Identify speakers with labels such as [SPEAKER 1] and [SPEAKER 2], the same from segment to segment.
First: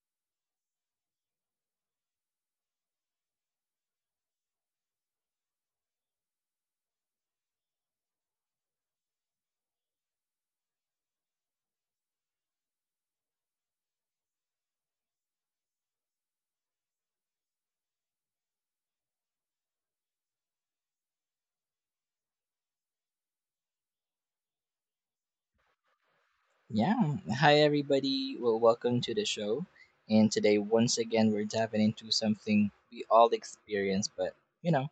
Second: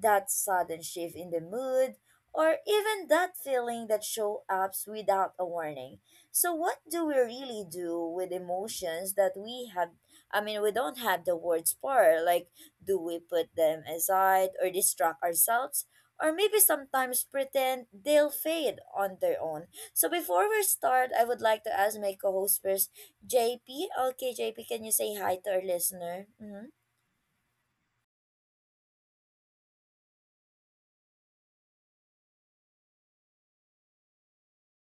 [SPEAKER 1] that sudden shift in the mood, or even that feeling that shows up without a warning. So, what do we really do with emotions that we have? I mean, we don't have the words for, like, do we put them aside or distract ourselves? Or maybe sometimes pretend they'll fade on their own. So, before we start, I would like to ask my co-host first, JP. Okay, JP, can you say hi to our listener? Mm-hmm.
[SPEAKER 2] Yeah. Hi, everybody. Well, welcome to the show. And today, once again, we're diving into something we all experience, but, you know,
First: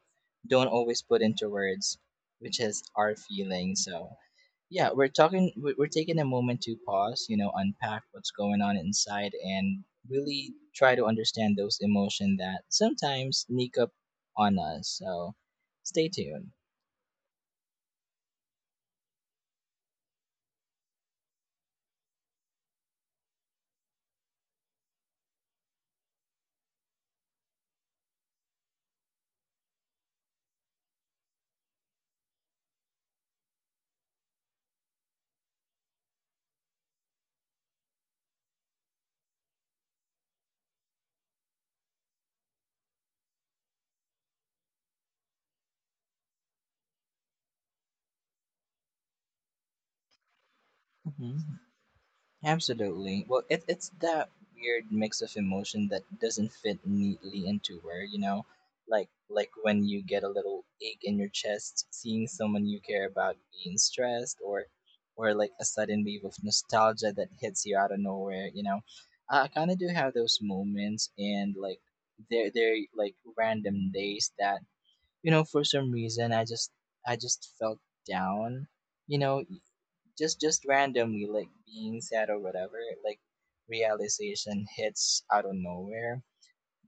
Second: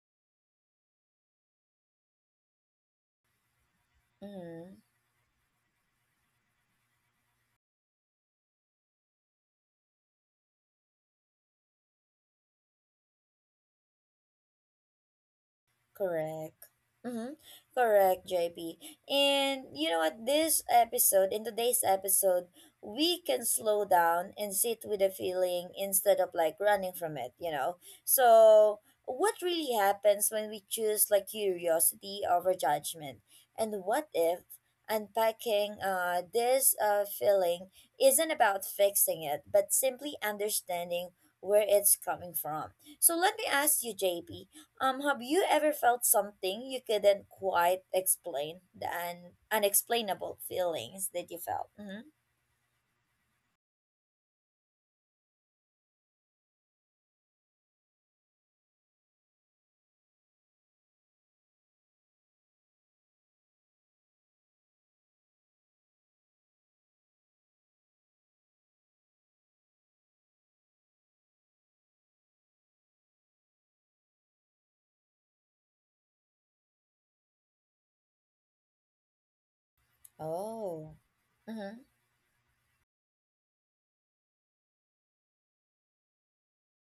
[SPEAKER 2] don't always put into words, which is our feelings. So,
[SPEAKER 1] hmm
[SPEAKER 2] yeah, we're talking, we're taking a moment to pause, you know, unpack what's going on inside and really try to understand those emotions that sometimes sneak up on us. So, stay tuned.
[SPEAKER 1] Correct. Mm-hmm. Correct, JP. And you know what? This episode, in today's episode, we can slow down and sit with the feeling instead of like running from it, you know? So, what really happens when we choose, like, curiosity over judgment? And what if unpacking this feeling isn't about fixing it, but simply understanding where it's coming from? So, let me ask you, JP, have you ever felt something you couldn't quite explain? The unexplainable feelings that you felt. Mm-hmm.
[SPEAKER 2] Absolutely. Well, it's that weird mix of emotion that doesn't fit neatly into where, you know, like when you get a little ache in your chest seeing someone you care about being stressed or like a sudden wave of nostalgia that hits you out of nowhere, you know. I kind of do have those moments, and like they're like random days that, you know, for some reason I just felt down. You know, just
[SPEAKER 1] Oh.
[SPEAKER 2] randomly like
[SPEAKER 1] Mm-hmm.
[SPEAKER 2] being sad or whatever, like realization hits out of nowhere.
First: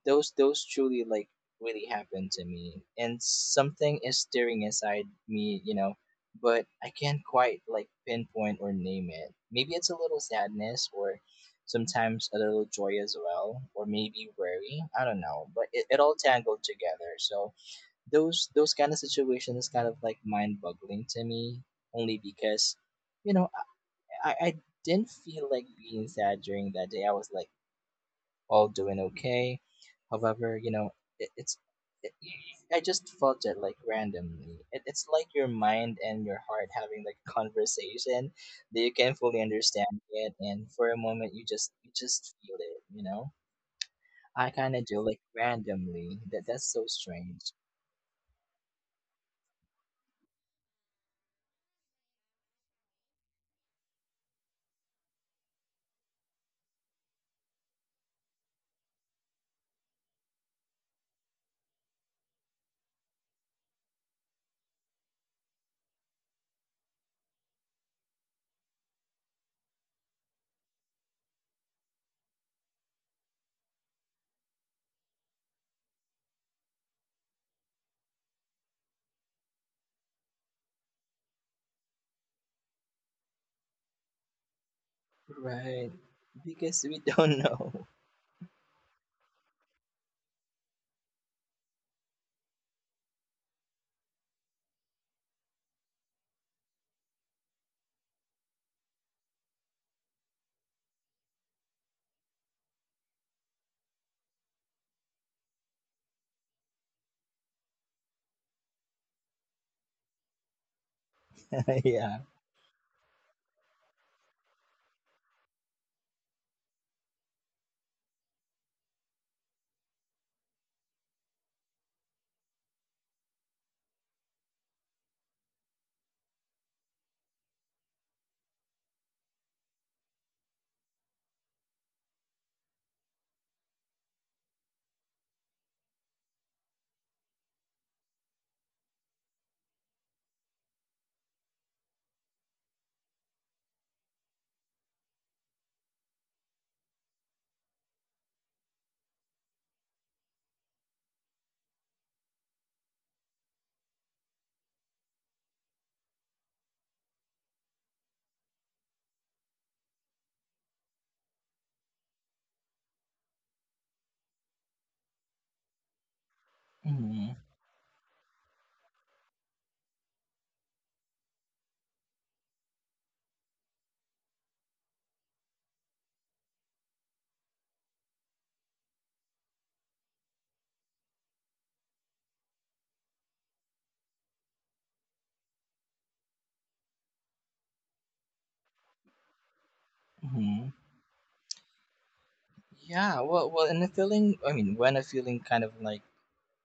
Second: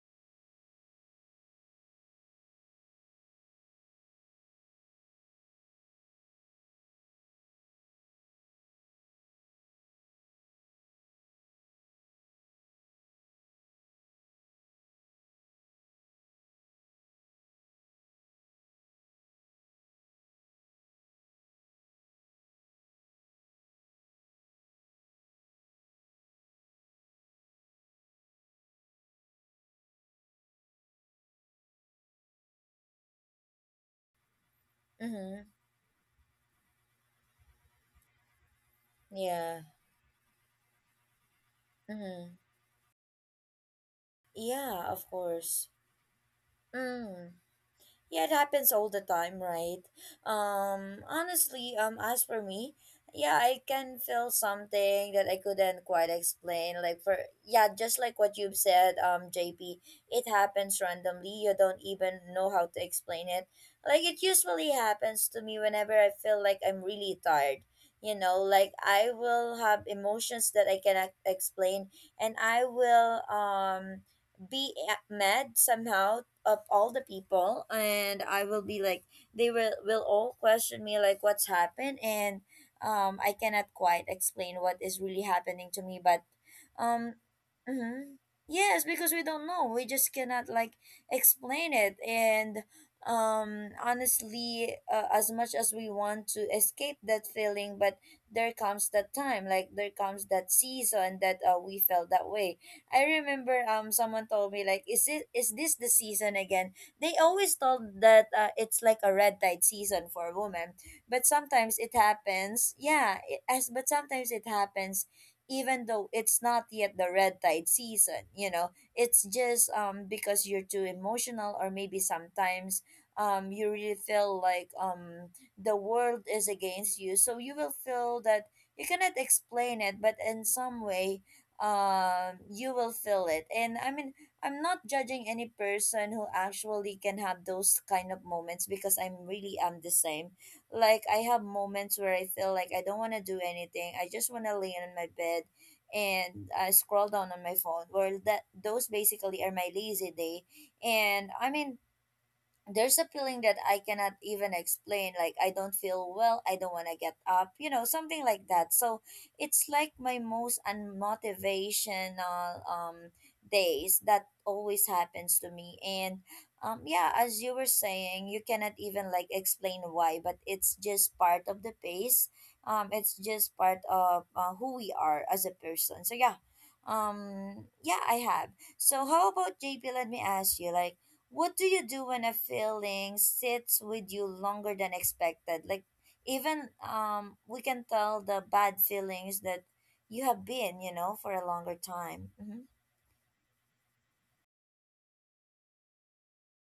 [SPEAKER 2] Those truly like really happened to me, and something is stirring inside me, you know, but I can't quite like pinpoint or name it. Maybe it's a little sadness, or sometimes a little joy as well, or maybe worry, I don't know, but it all tangled together. So those kind of situations kind of like mind boggling to me, only because, you know, I didn't feel like being sad during that day. I was like all doing okay. However, you know, it, it's it, I just felt it like randomly. It's like your
[SPEAKER 1] Mm-hmm.
[SPEAKER 2] mind and your heart having like a conversation that you can't fully
[SPEAKER 1] Yeah.
[SPEAKER 2] understand, it, and for a moment you just
[SPEAKER 1] Mm-hmm.
[SPEAKER 2] feel it. You know, I kind of
[SPEAKER 1] Yeah,
[SPEAKER 2] do,
[SPEAKER 1] of
[SPEAKER 2] like
[SPEAKER 1] course.
[SPEAKER 2] randomly. That's so
[SPEAKER 1] Mm.
[SPEAKER 2] strange,
[SPEAKER 1] Yeah, it happens all the time, right? Honestly, as for me, yeah, I can feel something that I couldn't quite explain. Like for Yeah, just like what you've said, JP, it happens randomly. You don't even know how to explain it. Like, it usually happens to me whenever I feel like I'm really tired. You know, like, I will have emotions that I cannot explain, and I will be mad somehow of all the people, and I will be like, they will all question me like what's happened. And I cannot quite explain what is really happening to
[SPEAKER 2] right?
[SPEAKER 1] me, but
[SPEAKER 2] Because we
[SPEAKER 1] um
[SPEAKER 2] don't know.
[SPEAKER 1] mm-hmm. Yes, because we don't know, we just cannot like explain it. And honestly, as much as we want to escape that feeling, but there comes that time, like there comes that season that, we felt that way. I remember someone told me like, is this the season again? They always told that, it's like a red tide season for women, but sometimes it
[SPEAKER 2] Yeah.
[SPEAKER 1] happens. Yeah, it, as but sometimes it happens even though it's not yet the red tide season, you know. It's just because you're too emotional, or maybe sometimes you really feel like the world is against you. So you will feel that you cannot explain it, but in some way you will feel it. And I mean, I'm not judging any person who actually can have those kind of moments, because I'm really am the same. Like, I have moments where I feel like I don't want to do anything, I just want to lay on my bed and I scroll down on my phone. Well, that those basically are my lazy day. And I mean, there's a feeling that I cannot even explain. Like, I don't feel well. I don't want to get up, something like that. So it's like my most unmotivational days that always happens to me. And yeah, as
[SPEAKER 2] Mm-hmm.
[SPEAKER 1] you were saying, you cannot even like explain why, but it's just part of the pace. It's just part of, who we are as a person. So yeah, yeah, I have. So how about JP? Let me ask you, like, what do you do when a feeling sits with you longer than expected? Like, even we can tell the bad feelings that you have
[SPEAKER 2] Mm-hmm.
[SPEAKER 1] been, you know, for a longer time. Mhm.
[SPEAKER 2] Yeah, and the feeling, I mean, when a feeling kind of like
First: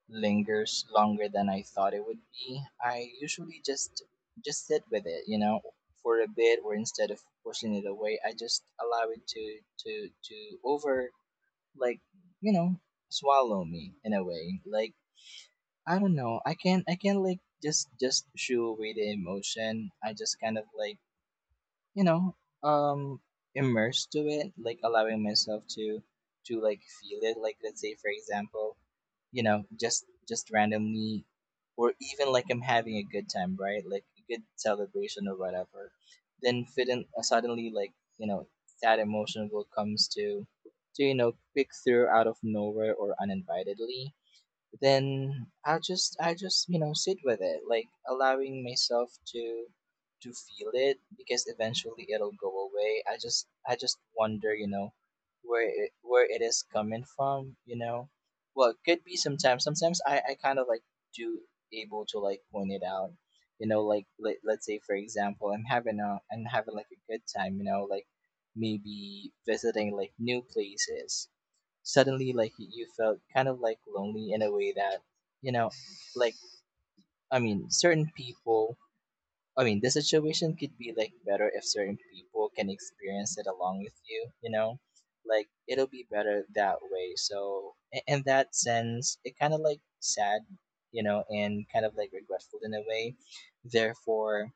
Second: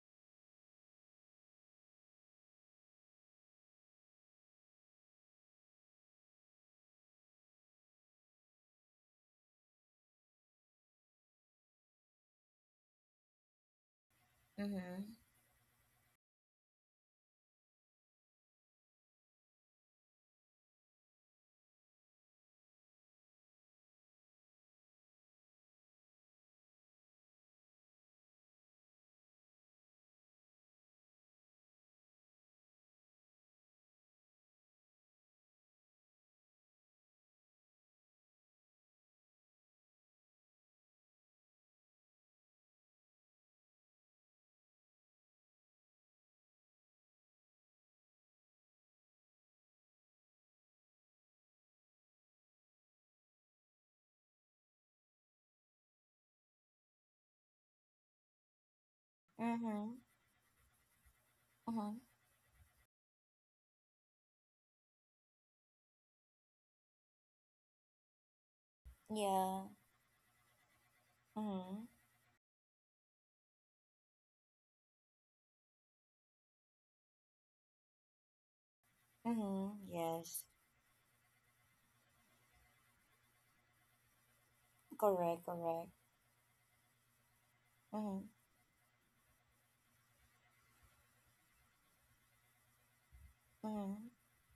[SPEAKER 2] lingers longer than I thought it would be, I usually just sit with it, you know, for a bit, or instead of pushing it away, I just allow it to over, like, you know, swallow me in a way. Like,
[SPEAKER 1] Mhm.
[SPEAKER 2] I don't know, I can't like just shoo away the emotion. I just kind of like, you know, um, immersed to it, like allowing myself to like feel it. Like let's say, for example, you know, just randomly, or even like I'm having a good time, right, like a good celebration or whatever, then fit in, suddenly, like, you know, that emotion will comes to, you know, quick through out of nowhere, or uninvitedly. Then I just, you know, sit with it, like allowing myself to feel it, because eventually it'll go away. I just wonder, you know, where it, is coming from, you know. Well, it could be sometimes.
[SPEAKER 1] Mhm.
[SPEAKER 2] Sometimes I kind of like do
[SPEAKER 1] Mhm.
[SPEAKER 2] able to like point it out, you know, like let let's say, for example, I'm having like a good time, you know, like maybe
[SPEAKER 1] Yeah.
[SPEAKER 2] visiting like new places,
[SPEAKER 1] Mhm.
[SPEAKER 2] suddenly like you felt kind of like lonely in a way that, you know, like, certain people, I
[SPEAKER 1] Mhm.
[SPEAKER 2] mean the
[SPEAKER 1] Yes.
[SPEAKER 2] situation could be like better if certain people can experience it along with you, you know,
[SPEAKER 1] Correct,
[SPEAKER 2] like it'll
[SPEAKER 1] correct.
[SPEAKER 2] be better that way. So in
[SPEAKER 1] Mhm.
[SPEAKER 2] that sense, it kind of like sad, you know, and kind of like regretful in a way.
[SPEAKER 1] Mhm.
[SPEAKER 2] Therefore,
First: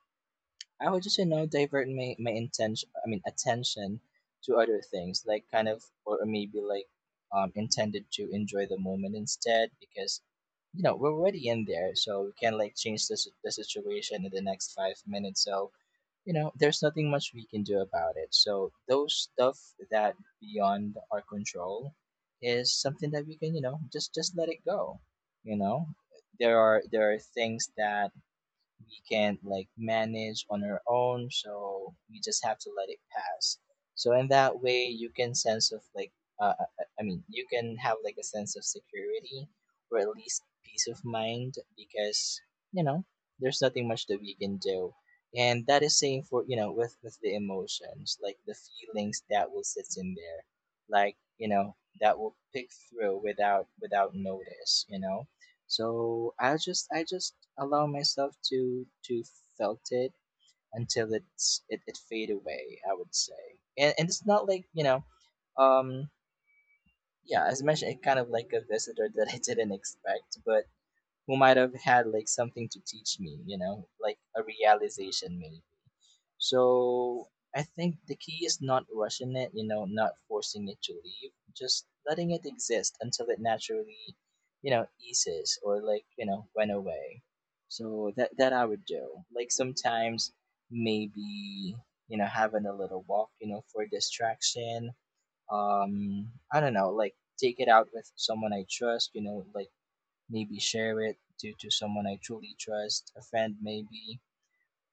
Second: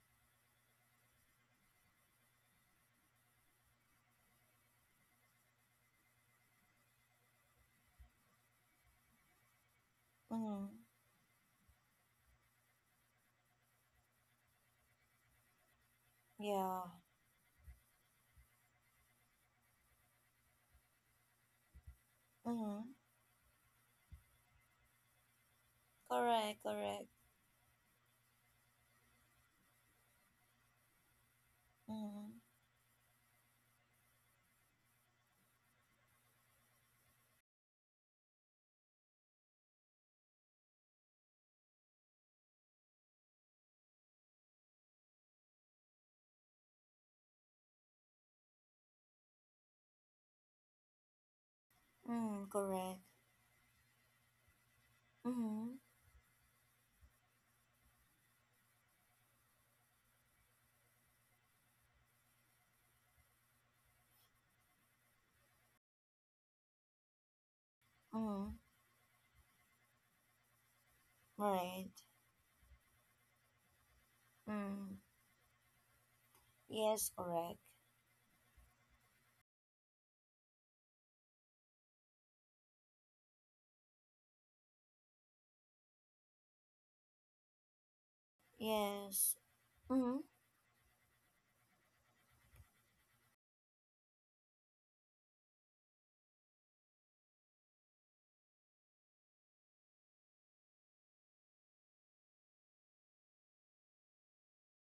[SPEAKER 2] I would just, you know, divert my, I mean, attention to other things, like kind of, or maybe like, intended to enjoy the moment instead, because, you
[SPEAKER 1] Mhm.
[SPEAKER 2] know, we're already in there. So we can like change the, the situation in the next 5 minutes. So, you know, there's
[SPEAKER 1] Yeah.
[SPEAKER 2] nothing much we can do about it. So those stuff that beyond our control is
[SPEAKER 1] Mhm.
[SPEAKER 2] something that we can, you know, just let it go. You know,
[SPEAKER 1] Correct, correct.
[SPEAKER 2] there are things that we can't like manage on our own, so we
[SPEAKER 1] Mhm.
[SPEAKER 2] just have to let it pass. So in that way, you can sense of like, I mean, you can have like a sense of security, or at least peace of mind, because, you know, there's nothing much that we can do. And that is same for, you know, with the emotions, like the feelings that will sit in there, like, you know, that will
[SPEAKER 1] Mhm.
[SPEAKER 2] pick
[SPEAKER 1] Correct.
[SPEAKER 2] through without, notice, you know.
[SPEAKER 1] Mhm.
[SPEAKER 2] So I just allow myself to felt it until it, it fade away, I would say. And it's not like, you know, um, yeah, as mentioned, it kind of like
[SPEAKER 1] Mhm.
[SPEAKER 2] a visitor that I didn't expect, but who might have
[SPEAKER 1] Right.
[SPEAKER 2] had like something to teach me, you know, like a
[SPEAKER 1] Mhm.
[SPEAKER 2] realization maybe.
[SPEAKER 1] Yes,
[SPEAKER 2] So
[SPEAKER 1] correct.
[SPEAKER 2] I think the key is not rushing it, you know, not forcing it to leave, just letting it exist until it naturally, you know, eases or, like, you know, went away. So that, I would do.
[SPEAKER 1] Yes.
[SPEAKER 2] Like
[SPEAKER 1] Mm-hmm.
[SPEAKER 2] sometimes maybe, you know, having a little walk, you know, for distraction. I don't know, like take it out with someone I trust, you know, like maybe share it to someone I truly trust, a friend maybe.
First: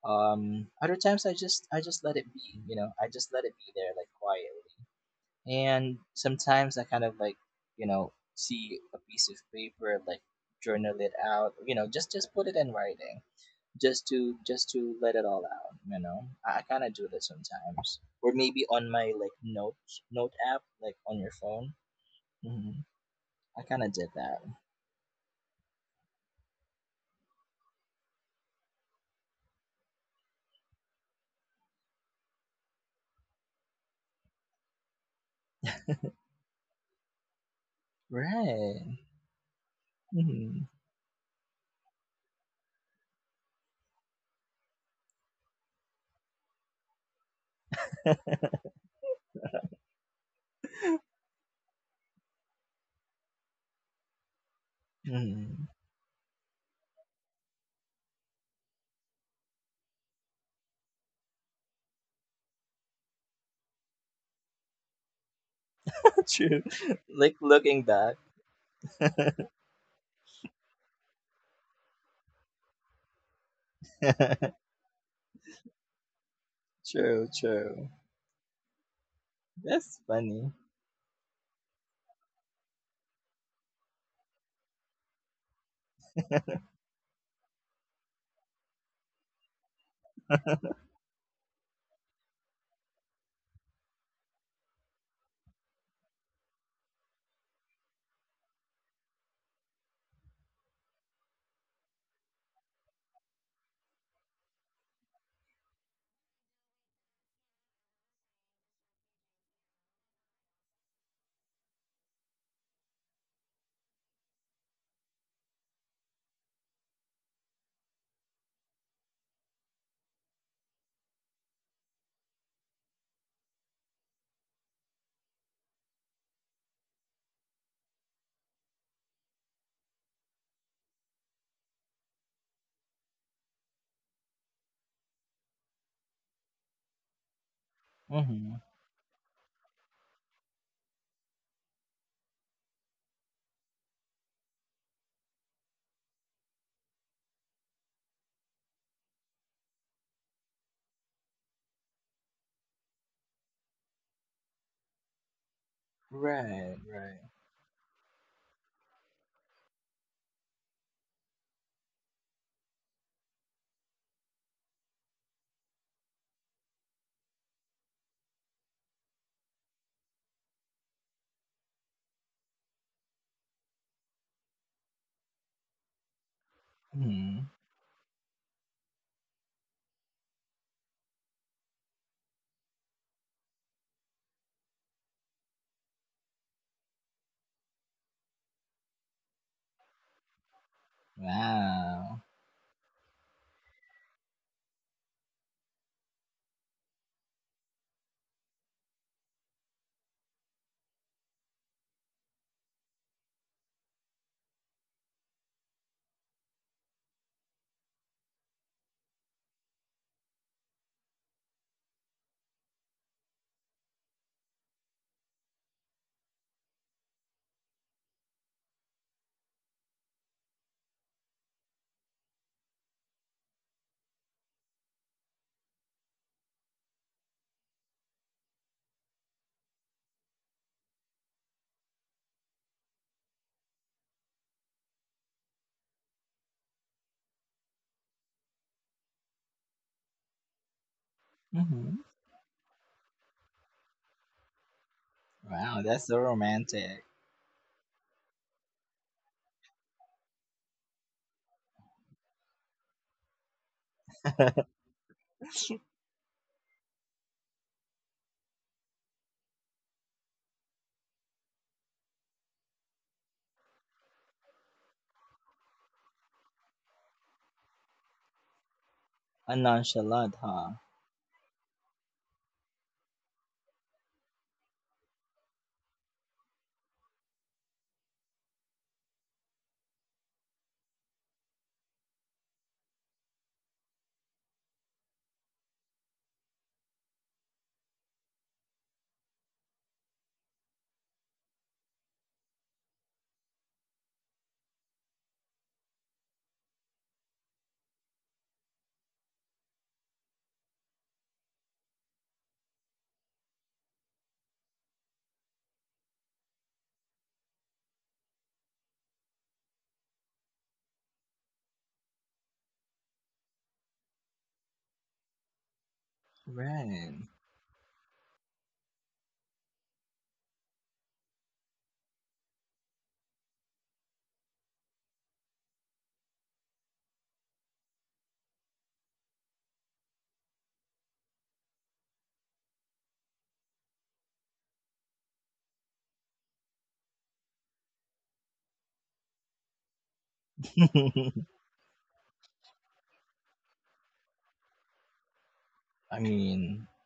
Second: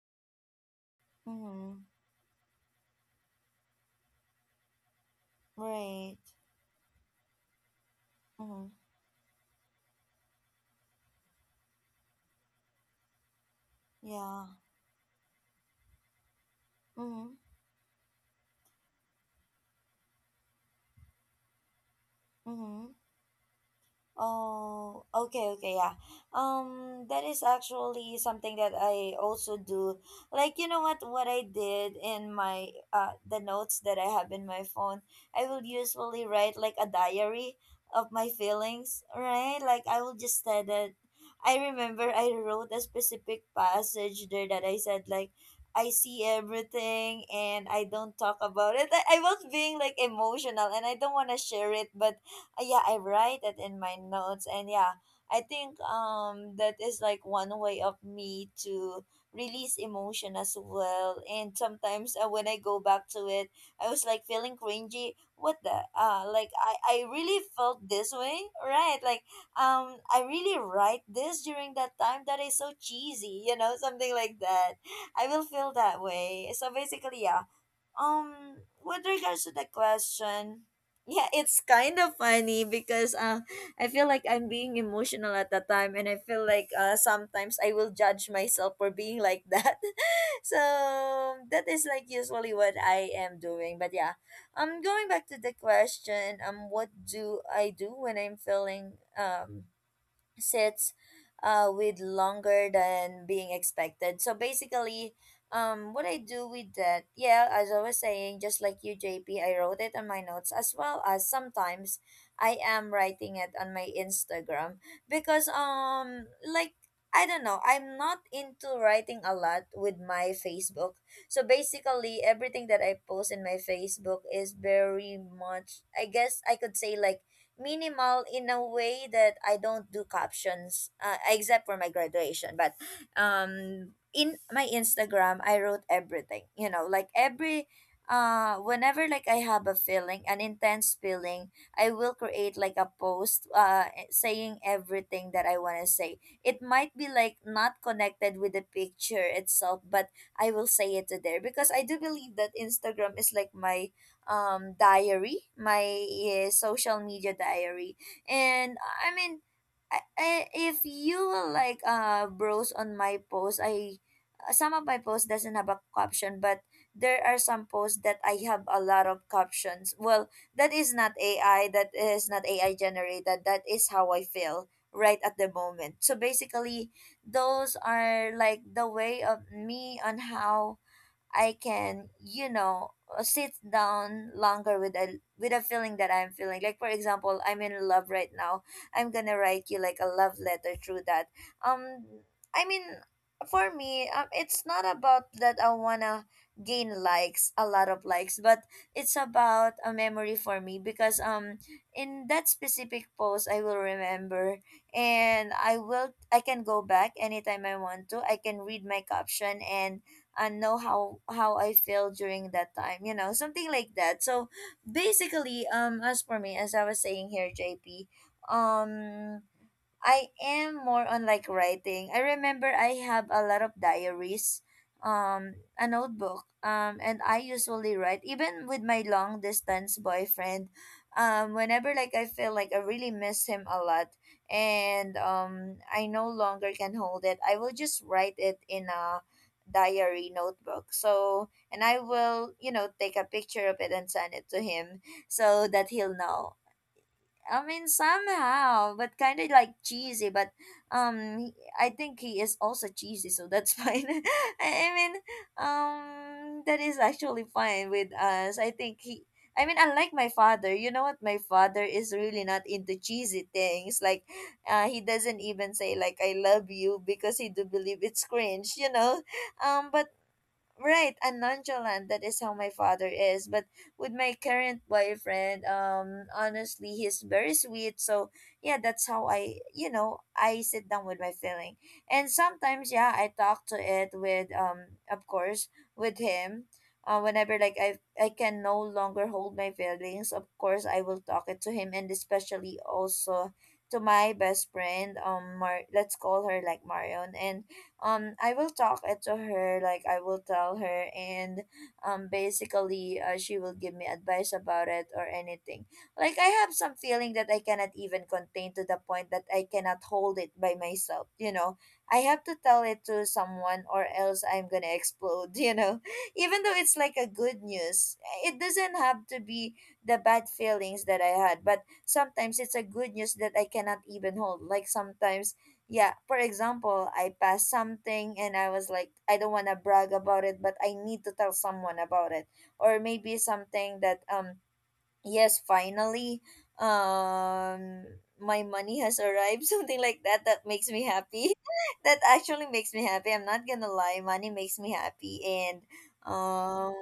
[SPEAKER 2] Other times I
[SPEAKER 1] Mm-hmm.
[SPEAKER 2] just let it be, you know, I just let it be there like quietly. And
[SPEAKER 1] Right.
[SPEAKER 2] sometimes I kind of like, you know,
[SPEAKER 1] Mm-hmm.
[SPEAKER 2] see a piece of paper, like journal it out, you know, just put it in writing, just to
[SPEAKER 1] Yeah.
[SPEAKER 2] let it all out, you know. I kind of do that
[SPEAKER 1] Mm-hmm.
[SPEAKER 2] sometimes, or maybe on my like note, app, like on your phone. Hmm.
[SPEAKER 1] Mm-hmm.
[SPEAKER 2] I kind of did that,
[SPEAKER 1] Oh, okay, okay, yeah. That is actually something that I also do. Like, you know what I did in my the notes that I have in my phone, I will usually write like a diary of my
[SPEAKER 2] right?
[SPEAKER 1] feelings, right? Like, I will just say
[SPEAKER 2] Hmm.
[SPEAKER 1] that, I remember I wrote a specific passage there that I said, like, I see everything and I don't talk about it. I was being like emotional and I don't want to share it, but yeah, I write it in my notes, and yeah, I
[SPEAKER 2] Mhm.
[SPEAKER 1] think that is like one way of me to release emotion as well. And sometimes, when I go back to it, I was like feeling cringy. What the Like,
[SPEAKER 2] True.
[SPEAKER 1] I
[SPEAKER 2] Like
[SPEAKER 1] really
[SPEAKER 2] looking
[SPEAKER 1] felt this
[SPEAKER 2] back.
[SPEAKER 1] way, right? Like, I really write this during that time that is so cheesy, you know, something like that. I will feel that way. So basically,
[SPEAKER 2] True,
[SPEAKER 1] yeah,
[SPEAKER 2] true.
[SPEAKER 1] um with regards to the
[SPEAKER 2] That's funny.
[SPEAKER 1] question, yeah, it's kind of funny because, I feel like I'm being emotional at the time, and I feel like, sometimes I will judge myself for being like that so that is like usually what I am doing. But yeah, going back to the question, what do I do when I'm feeling um sits, with longer than being expected. So basically, what I do with that, yeah, as I was saying, just like you, J P, I wrote it on my notes, as well as sometimes I am writing it on my Instagram because, like, I don't know, I'm not into writing a lot with my Facebook. So basically, everything that I post in my Facebook is very much, I guess I could say, like, minimal in a way that I don't do captions, except for my graduation. But in my Instagram I wrote everything, you know, like, every
[SPEAKER 2] Mm-hmm.
[SPEAKER 1] whenever, like, I have a feeling, an intense feeling, I will create like a post saying everything that I want to say. It might be like not connected with the picture itself, but I will say it to there, because I do believe that Instagram is like my diary, my
[SPEAKER 2] Right,
[SPEAKER 1] social
[SPEAKER 2] right.
[SPEAKER 1] media diary. And I mean, if you will like browse on my post, I some of my posts doesn't have a caption, but there are some posts that I have a lot of captions. Well, that is not AI, that is not AI generated. That is how I feel right at the moment. So basically,
[SPEAKER 2] Mm-hmm.
[SPEAKER 1] those are like the way of me on how I can, you know, sit down longer with a feeling that I'm feeling. Like, for example, I'm in love right now. I'm gonna write you like a love letter through that. Um,
[SPEAKER 2] Wow.
[SPEAKER 1] I mean, for me, it's not about that I wanna gain likes, a lot of likes, but it's about a memory for me because, in that specific post, I will remember and I can go back anytime I want to. I can read my caption and know how I feel during that time, you know, something like that. So basically, as for me, as I was saying here, JP, um, I am more on like writing. I remember I have a lot of diaries, a notebook, and I usually write even with my long distance boyfriend. Whenever, like, I feel like I really miss him a lot, and I no longer can hold it, I will just write it in a diary notebook. So, and
[SPEAKER 2] Mm-hmm.
[SPEAKER 1] I will, take a picture of it and send it to him so
[SPEAKER 2] Wow,
[SPEAKER 1] that
[SPEAKER 2] that's so
[SPEAKER 1] he'll know.
[SPEAKER 2] romantic.
[SPEAKER 1] I mean, somehow, but kind of like cheesy. But um, he- I think he is also cheesy, so that's fine. I mean, um, that is actually fine with us. I think he. I mean, unlike my father, you know what? My father is really not into cheesy things. Like, he doesn't even say like "I love you" because he do believe it's cringe.
[SPEAKER 2] And
[SPEAKER 1] But
[SPEAKER 2] nonchalant, huh?
[SPEAKER 1] right and nonchalant, that is how my father is. But with my current boyfriend, honestly he's very sweet. So yeah, that's how I you know I sit down with my feeling. And sometimes yeah, I talk to it with of course, with him. Whenever like I can no longer hold my feelings, of course I will talk it to him, and especially also to my best friend, let's call her like Marion. And I will talk it to her, like I will tell her. And basically she will give me advice about it or anything. Like I have some feeling that I cannot even contain, to the point that I cannot hold it by myself, you know. I have to tell it to someone or else I'm gonna explode you know, even though it's like
[SPEAKER 2] Right.
[SPEAKER 1] a good news. It doesn't have to be the bad feelings that I had, but sometimes it's a good news that I cannot even hold. Like sometimes, yeah, for example, I passed something and I was like, I don't want to brag about it, but I need to tell someone about it. Or maybe something that yes, finally, um my money has arrived something like that, that makes me happy that actually makes me happy. I'm not gonna lie, money makes me happy. And
[SPEAKER 2] I mean,
[SPEAKER 1] um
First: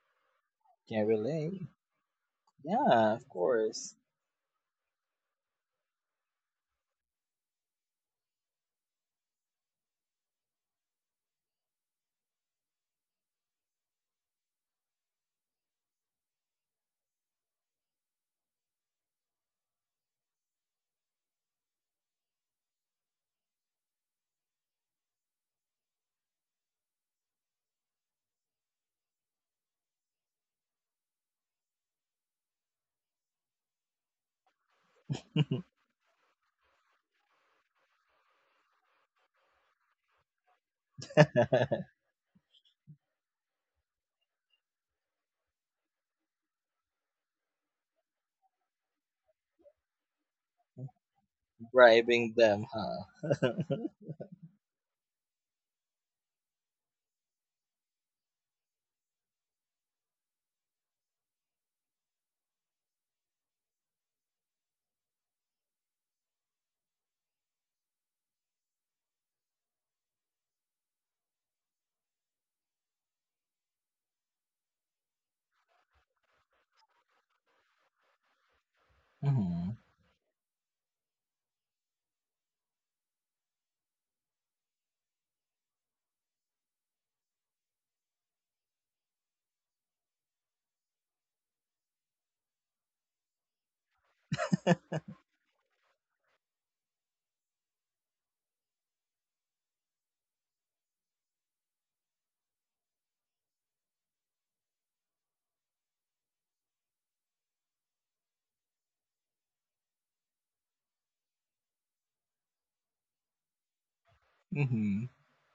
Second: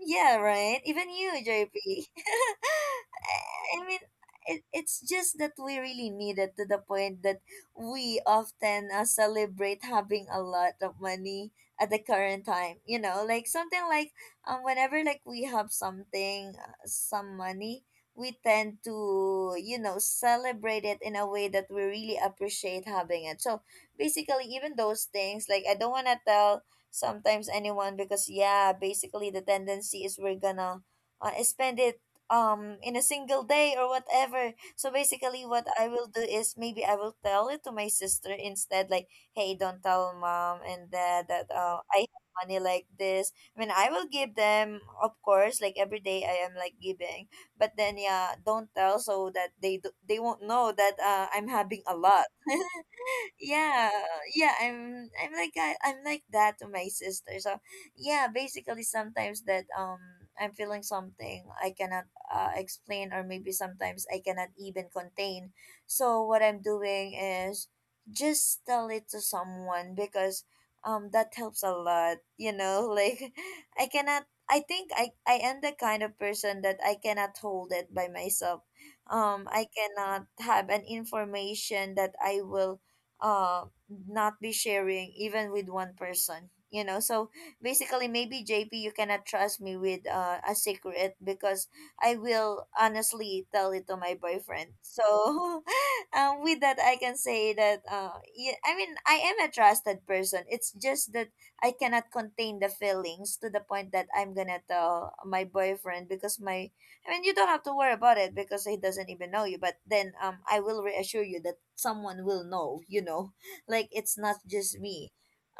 [SPEAKER 1] yeah, right,
[SPEAKER 2] can
[SPEAKER 1] even you,
[SPEAKER 2] relate.
[SPEAKER 1] JP.
[SPEAKER 2] Yeah, of
[SPEAKER 1] I. I
[SPEAKER 2] course.
[SPEAKER 1] mean, it's just that we really need it, to the point that we often celebrate having a lot of money at the current time, you know, like something like whenever like we have something, some money, we tend to, you know, celebrate it in a way that we really appreciate having it. So basically, even those things, like I don't want to tell sometimes anyone because, yeah, basically the tendency is we're gonna spend it in a single day or whatever. So basically what I will do is maybe I will tell it to my sister instead, like, hey, don't tell mom and dad that I have money like this. I mean, I will give them, of course, like every day I am like giving, but then yeah, don't tell, so that they they won't know that I'm having a lot.
[SPEAKER 2] Bribing them, huh?
[SPEAKER 1] Yeah, yeah, I'm I'm like that to my sister. So yeah, basically sometimes that I'm feeling something I cannot explain, or maybe sometimes I cannot even contain. So what I'm doing is just tell it to someone, because that helps a lot, you know. Like I cannot. I think I am the kind of person that I cannot hold it by myself. I
[SPEAKER 2] Mm-hmm.
[SPEAKER 1] cannot have an information that I will uh not be sharing even with one person, you know. So basically maybe, JP, you cannot trust me with a secret, because I will honestly tell it to my boyfriend. So with that I can say that yeah, I mean, I am a trusted person. It's just that I cannot contain the feelings to the point that I'm gonna tell my boyfriend, because my. I mean, you don't have to worry about it because he doesn't even know you. But then, I will reassure you that someone will know. You know, like it's not just
[SPEAKER 2] Mm-hmm.
[SPEAKER 1] me.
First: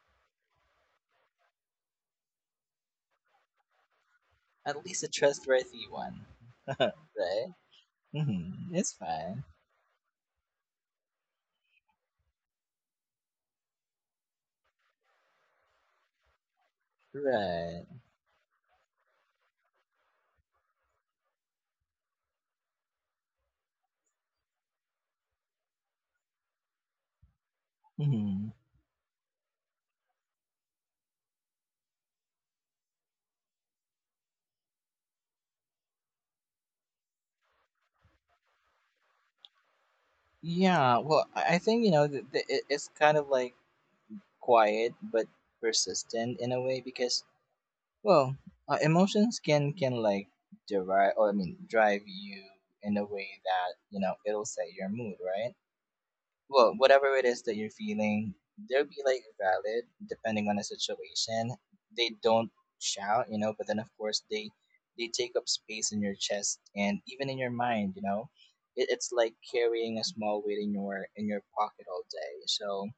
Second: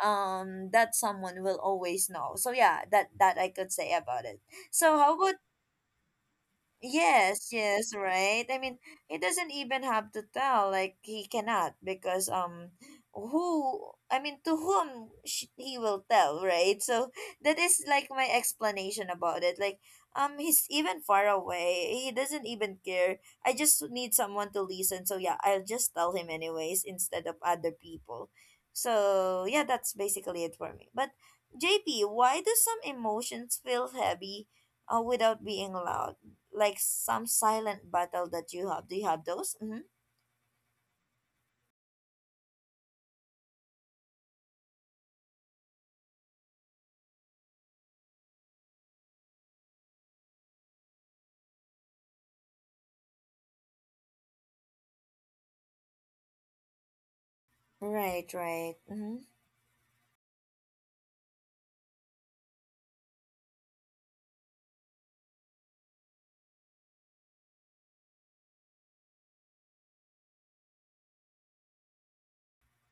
[SPEAKER 1] That someone will always know. So yeah, that I could say about it.
[SPEAKER 2] At
[SPEAKER 1] So
[SPEAKER 2] least a
[SPEAKER 1] how about.
[SPEAKER 2] trustworthy one, right?
[SPEAKER 1] Yes, yes, right. I
[SPEAKER 2] Mhm.
[SPEAKER 1] mean,
[SPEAKER 2] It's
[SPEAKER 1] he
[SPEAKER 2] fine.
[SPEAKER 1] doesn't even have to tell, like he cannot, because who, I mean, to whom he will tell, right? So that is
[SPEAKER 2] Right.
[SPEAKER 1] like my explanation about it. Like he's even far away. He doesn't even care. I just need someone to listen. So yeah, I'll just tell him anyways instead of other people.
[SPEAKER 2] Mhm.
[SPEAKER 1] So yeah, that's basically it for me. But JP, why do some emotions feel heavy without being loud? Like some silent battle that you have. Do you have those? Mm-hmm.
[SPEAKER 2] Yeah. Well, I think, you know, th th it's kind of like quiet but persistent in a way, because, well, emotions can like derive, or I mean drive you in a way that, you know, it'll set your mood, right? Well, whatever it is that you're
[SPEAKER 1] Right,
[SPEAKER 2] feeling,
[SPEAKER 1] right.
[SPEAKER 2] they'll be
[SPEAKER 1] Mm-hmm.
[SPEAKER 2] like valid depending on the situation. They don't shout, you know, but then of course they, take up space in your chest and even in your mind, you know. It's like carrying a small weight in your, pocket all day. So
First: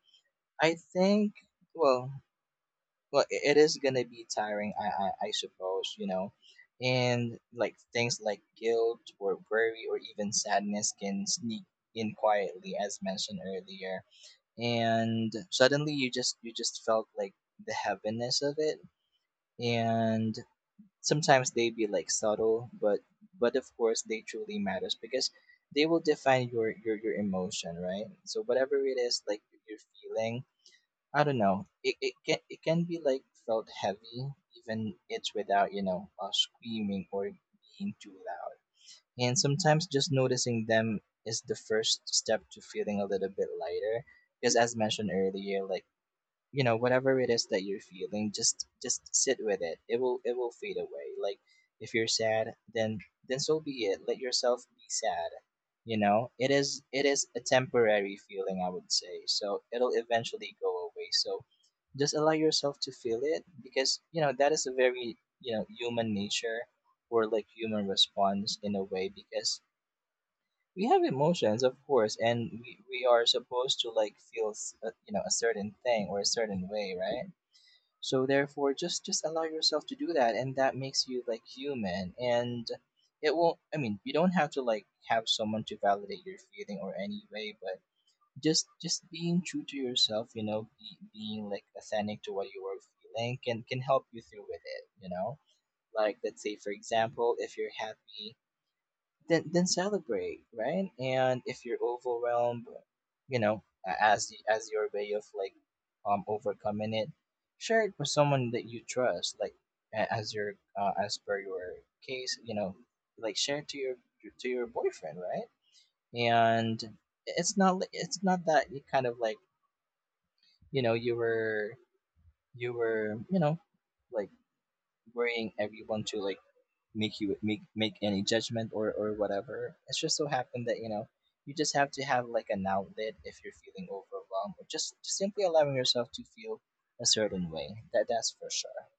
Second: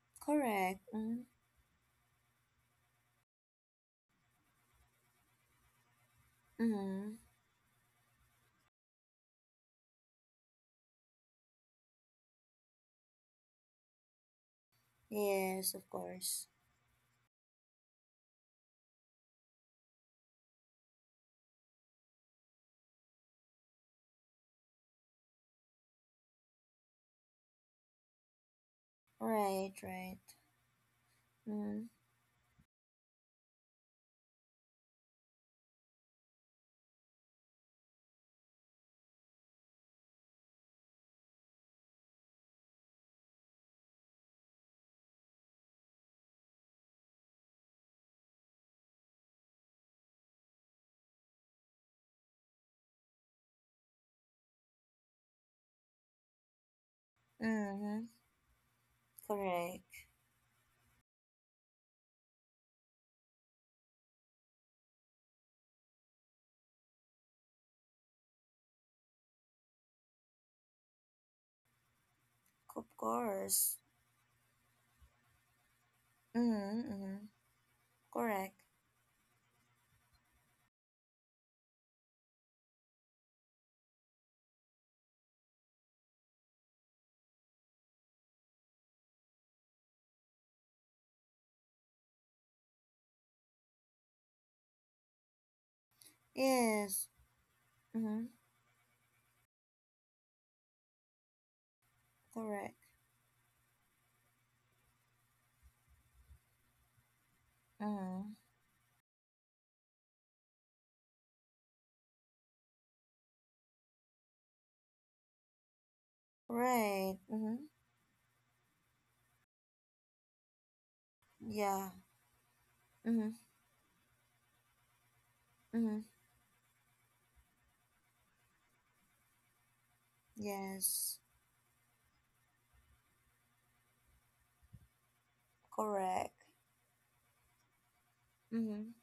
[SPEAKER 2] I
[SPEAKER 1] Correct. Mm-hmm.
[SPEAKER 2] think, well it, it is gonna be tiring, I suppose, you know.
[SPEAKER 1] Mm-hmm.
[SPEAKER 2] And like things like guilt or worry or even sadness can sneak in quietly, as mentioned earlier, and
[SPEAKER 1] Yes, of
[SPEAKER 2] suddenly
[SPEAKER 1] course.
[SPEAKER 2] you just felt like the heaviness of it. And sometimes they be like subtle, but of course they truly matters, because they will define your, your emotion, right? So whatever it is like
[SPEAKER 1] Right,
[SPEAKER 2] you're
[SPEAKER 1] right.
[SPEAKER 2] feeling, I don't know,
[SPEAKER 1] Mm-hmm.
[SPEAKER 2] it can, be like felt heavy, even it's without, you know, screaming or being too loud. And sometimes just noticing them is the first step to feeling a little bit lighter, because, as mentioned earlier, like, you know, whatever it is that you're feeling, just sit with it. It will, fade away. Like if you're sad, then so be it, let yourself be sad. You know, it is a
[SPEAKER 1] Mm-hmm.
[SPEAKER 2] temporary feeling, I would say, so it'll
[SPEAKER 1] Correct.
[SPEAKER 2] eventually go away. So just allow yourself to feel it, because, you know, that is a very, you know, human nature, or like human response in a way, because we have emotions, of course, and
[SPEAKER 1] Of
[SPEAKER 2] we, are
[SPEAKER 1] course.
[SPEAKER 2] supposed to like feel you know, a certain thing or a certain
[SPEAKER 1] Mm-hmm.
[SPEAKER 2] way,
[SPEAKER 1] Mm-hmm.
[SPEAKER 2] right? So
[SPEAKER 1] Correct.
[SPEAKER 2] therefore, just allow yourself to do that, and that makes you like human. And it will. I mean, you don't have to like have someone to validate your feeling or any way, but just being true to yourself, you know, being like authentic to what you are feeling can help you through with it. You know, like let's say, for
[SPEAKER 1] Yes.
[SPEAKER 2] example, if you're
[SPEAKER 1] Mm-hmm.
[SPEAKER 2] happy, then celebrate, right? And if you're overwhelmed,
[SPEAKER 1] Correct.
[SPEAKER 2] you know, as as your way of like, um, overcoming it, share it with
[SPEAKER 1] Mm-hmm.
[SPEAKER 2] someone that you trust, like, as your as per your case, you know, like share to your, boyfriend, right? And
[SPEAKER 1] Right.
[SPEAKER 2] it's
[SPEAKER 1] Mm-hmm.
[SPEAKER 2] not it's not that you kind of like, you know,
[SPEAKER 1] Yeah. Mm-hmm.
[SPEAKER 2] you know, like worrying
[SPEAKER 1] Mm-hmm.
[SPEAKER 2] everyone to like make you make any judgment or whatever. It's just so happened that you know
[SPEAKER 1] Yes.
[SPEAKER 2] you just have to have like an outlet if you're feeling overwhelmed or just simply allowing yourself to
[SPEAKER 1] Correct.
[SPEAKER 2] feel a certain way. That's for sure.
[SPEAKER 1] Mm-hmm.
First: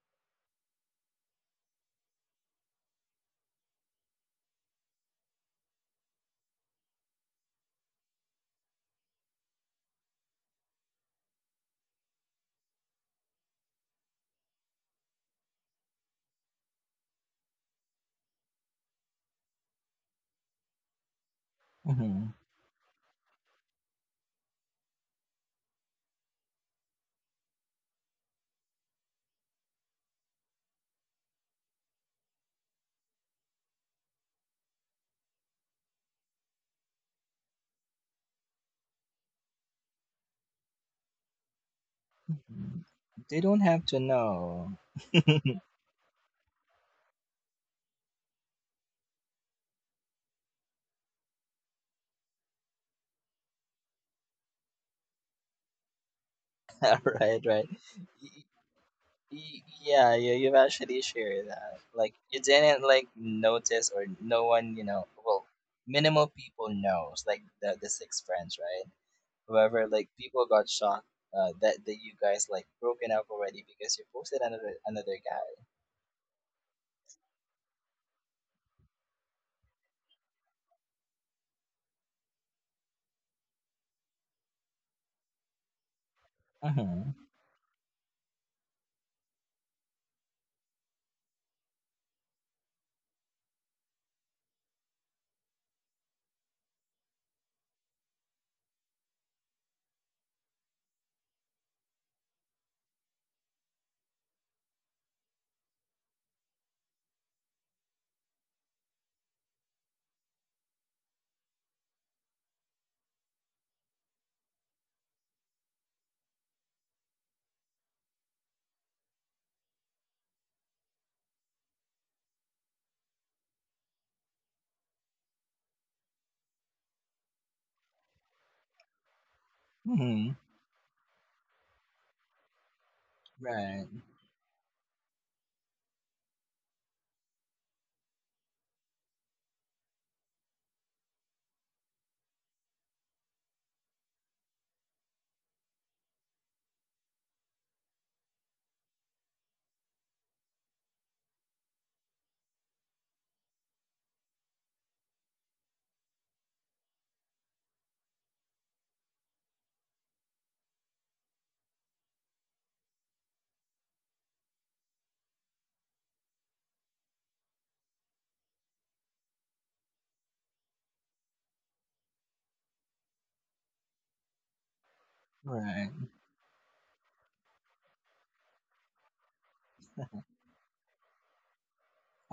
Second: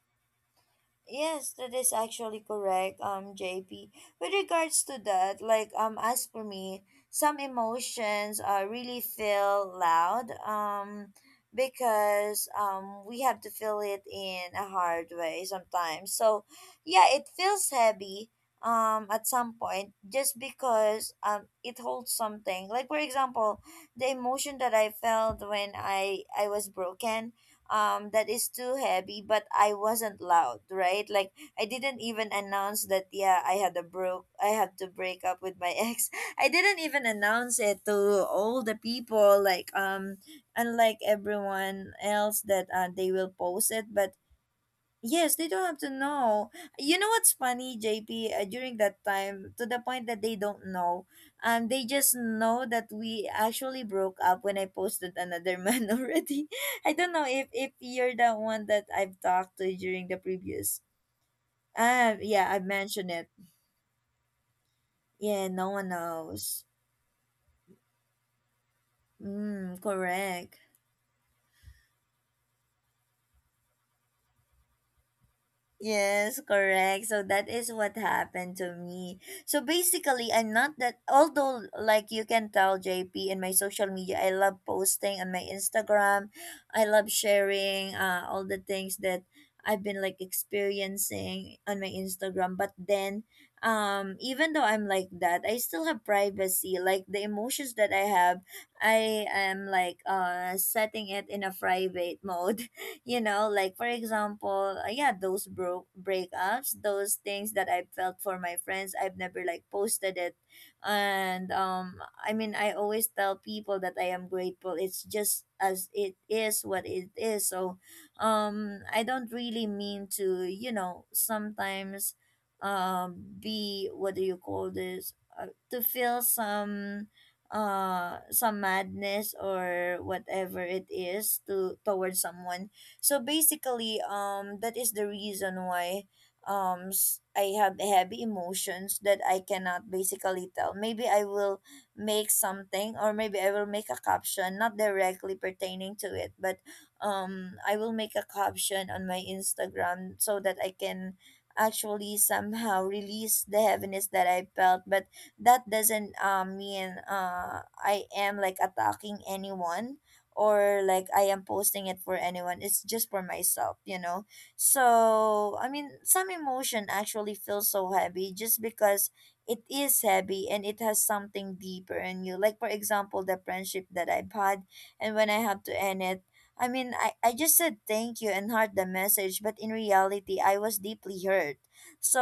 [SPEAKER 1] Yes, that is actually correct, JP. With regards to that, like as for me, some emotions really feel loud, because we have to feel it in a hard way sometimes. So yeah, it feels heavy, at some point just because it holds
[SPEAKER 2] Hmm.
[SPEAKER 1] something. Like for example, the emotion that I felt when I was broken, that is too heavy, but I wasn't loud, right? Like I didn't even announce that. Yeah, I had to break up with my ex. I didn't even announce it to all the people, like unlike everyone else that
[SPEAKER 2] Hmm.
[SPEAKER 1] they will
[SPEAKER 2] They don't
[SPEAKER 1] post
[SPEAKER 2] have
[SPEAKER 1] it.
[SPEAKER 2] to
[SPEAKER 1] But
[SPEAKER 2] know.
[SPEAKER 1] yes, they don't have to know. You know what's funny, JP? During that time, to the point that they don't know, they just know that we actually broke up when I posted another man already. I don't know
[SPEAKER 2] Right,
[SPEAKER 1] if
[SPEAKER 2] right.
[SPEAKER 1] you're
[SPEAKER 2] Y-
[SPEAKER 1] the one that I've talked
[SPEAKER 2] y-
[SPEAKER 1] to during the
[SPEAKER 2] Yeah, you've
[SPEAKER 1] previous.
[SPEAKER 2] actually shared that. Like, you
[SPEAKER 1] Yeah, I
[SPEAKER 2] didn't, like,
[SPEAKER 1] mentioned it.
[SPEAKER 2] notice or no one, you know,
[SPEAKER 1] Yeah,
[SPEAKER 2] well,
[SPEAKER 1] no one
[SPEAKER 2] minimal
[SPEAKER 1] knows.
[SPEAKER 2] people knows, like, the six friends, right?
[SPEAKER 1] Mm,
[SPEAKER 2] However, like people
[SPEAKER 1] correct.
[SPEAKER 2] got shocked, that you guys like broken up already because you posted another guy.
[SPEAKER 1] Yes, correct. So that is what happened to me. So basically, I'm not that, although, like you can tell, JP, in my social media, I love posting on my Instagram. I
[SPEAKER 2] Mhm.
[SPEAKER 1] love sharing all the things that I've been like experiencing on my Instagram. But then, even though I'm like that, I still have privacy. Like the emotions that I have, I am like setting it in a private mode, you know. Like for example, yeah, those broke breakups, those things that I felt for my friends, I've never like posted it. And I mean, I always tell people that I am grateful. It's just as it is what it is. So I don't really mean to, you know, sometimes be, what do you call this? Uh, to feel some madness or
[SPEAKER 2] Mhm.
[SPEAKER 1] whatever it is to towards someone. So
[SPEAKER 2] Right.
[SPEAKER 1] basically, that is the reason why I have heavy emotions that I cannot basically tell. Maybe I will make something, or maybe I will make a caption not directly pertaining to it, but I will make a caption on my Instagram so that I can actually somehow release the heaviness that I felt. But that doesn't mean I am like attacking anyone or like I am posting it for anyone. It's just for myself, you know. So I mean, some emotion actually feels so heavy just because it is heavy and it has something deeper in you. Like for example, the friendship that I've had, and when I have to
[SPEAKER 2] Right.
[SPEAKER 1] end it, I mean, I just said thank you and heard the message, but in reality, I was deeply hurt.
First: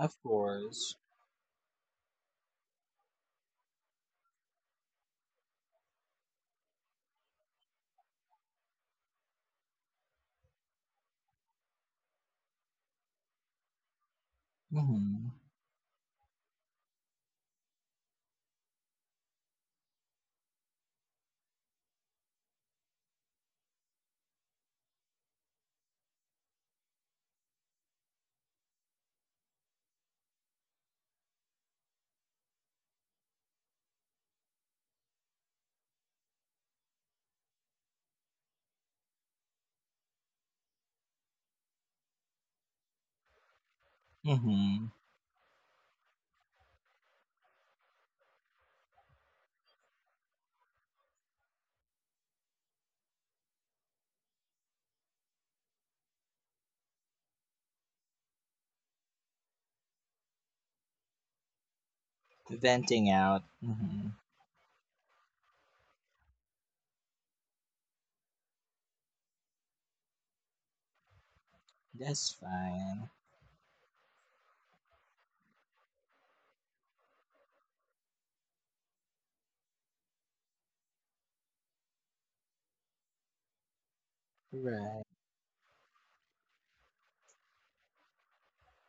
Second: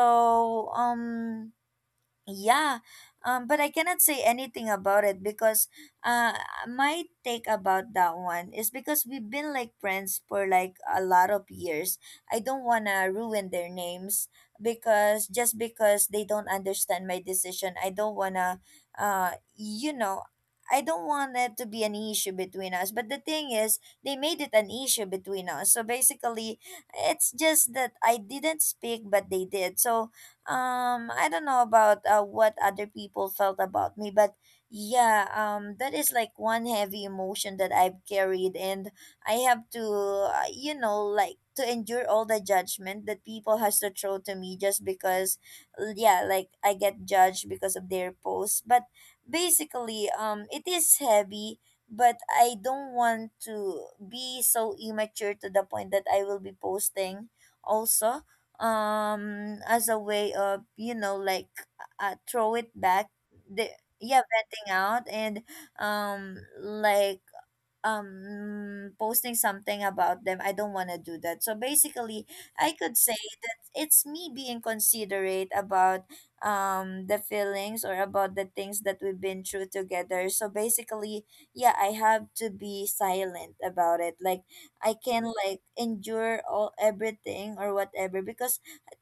[SPEAKER 2] Of course.
[SPEAKER 1] yeah, but I cannot say anything about it because uh, my take about that one is because we've been like friends for like a lot of years. I don't wanna ruin their names because
[SPEAKER 2] Mhm.
[SPEAKER 1] just because they don't understand my decision, I don't wanna, you know, I don't want it to be an issue between us. But the thing is, they made it an issue between us. So basically, it's just that I didn't speak, but they did. So I don't know about what other people felt about me, but yeah, that is like one heavy emotion that I've carried. And I have to, you know, like, to endure all the judgment that people has to throw to me, just
[SPEAKER 2] Mhm.
[SPEAKER 1] because yeah, like I get judged because of their posts. But basically, it is heavy, but I don't want to be so immature to the point that I will be posting also, as a way of, you know, like throw it back,
[SPEAKER 2] Venting out.
[SPEAKER 1] the yeah,
[SPEAKER 2] Mhm.
[SPEAKER 1] venting out, and like posting something about them. I don't want to do that. So basically,
[SPEAKER 2] That's
[SPEAKER 1] I could say
[SPEAKER 2] fine.
[SPEAKER 1] that it's me being considerate about the feelings or about the things that we've been through together. So basically, yeah, I have to be silent about it. Like I
[SPEAKER 2] Right.
[SPEAKER 1] can like endure all everything or whatever, because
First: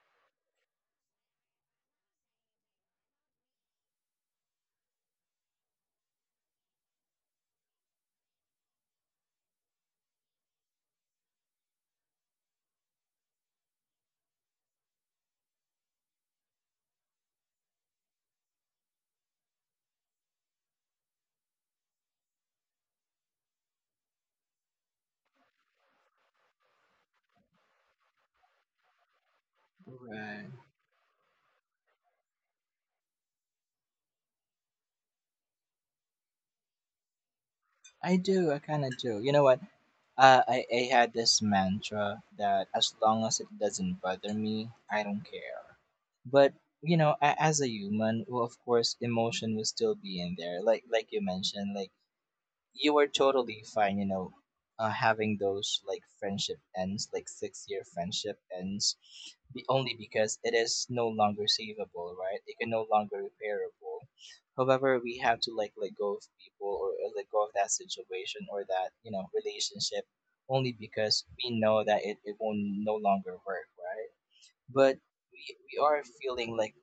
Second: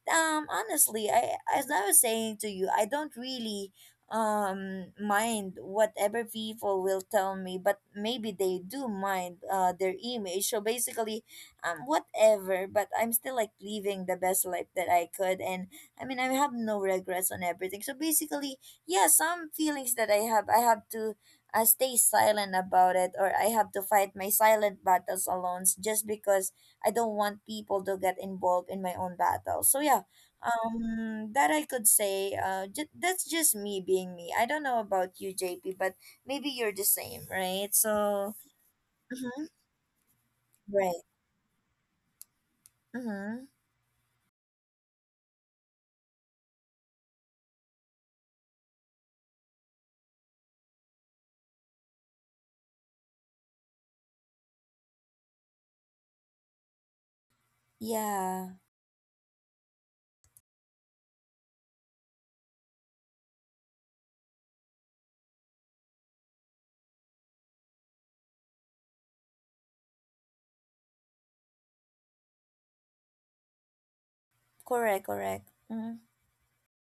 [SPEAKER 1] honestly, I, as I was saying to you, I don't really mind whatever people will tell me, but maybe they do mind their image. So basically, whatever. But I'm still like living the best life that I could. And I mean, I have no regrets on everything. So basically, yeah, some feelings that I have, I have to stay silent about it, or I have to fight my silent battles alone just because I don't want people to get involved in my own battle. So yeah,
[SPEAKER 2] Right.
[SPEAKER 1] that I could say, that's just me being me. I don't know about you, JP, but maybe you're the same, right?
[SPEAKER 2] I
[SPEAKER 1] So
[SPEAKER 2] do. I kind of do. You know
[SPEAKER 1] mm-hmm,
[SPEAKER 2] what? I
[SPEAKER 1] right.
[SPEAKER 2] had this mantra that as long as
[SPEAKER 1] Mm-hmm.
[SPEAKER 2] it doesn't bother me, I don't care. But you know, as a human, well, of course, emotion will still be in there. Like you mentioned, like you are totally fine, you know, having those like friendship ends, like 6 year friendship
[SPEAKER 1] Yeah.
[SPEAKER 2] ends, be only because it is no longer savable, right? It can no longer repairable. However, we have to like let go of people or let go of that situation or that you know relationship only because we know that it will no longer work, right? But
[SPEAKER 1] Correct, correct.
[SPEAKER 2] we
[SPEAKER 1] Mm-hmm.
[SPEAKER 2] are feeling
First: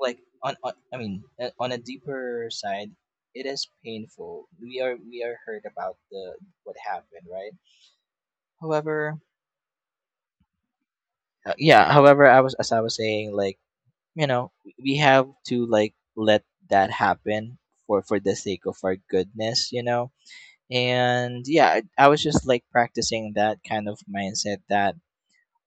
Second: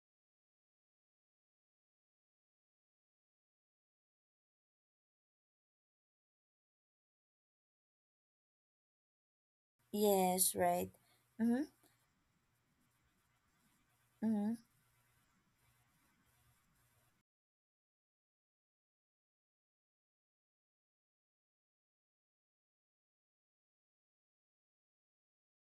[SPEAKER 2] like on I mean on a deeper side, it is painful. We are hurt about the what happened, right? However,
[SPEAKER 1] Yes, right. Mm-hmm.
[SPEAKER 2] yeah. However, I was as I was saying, like you know,
[SPEAKER 1] Mm-hmm.
[SPEAKER 2] we have to like let that happen for the sake of our goodness, you know. And yeah, I was just like practicing that kind of mindset that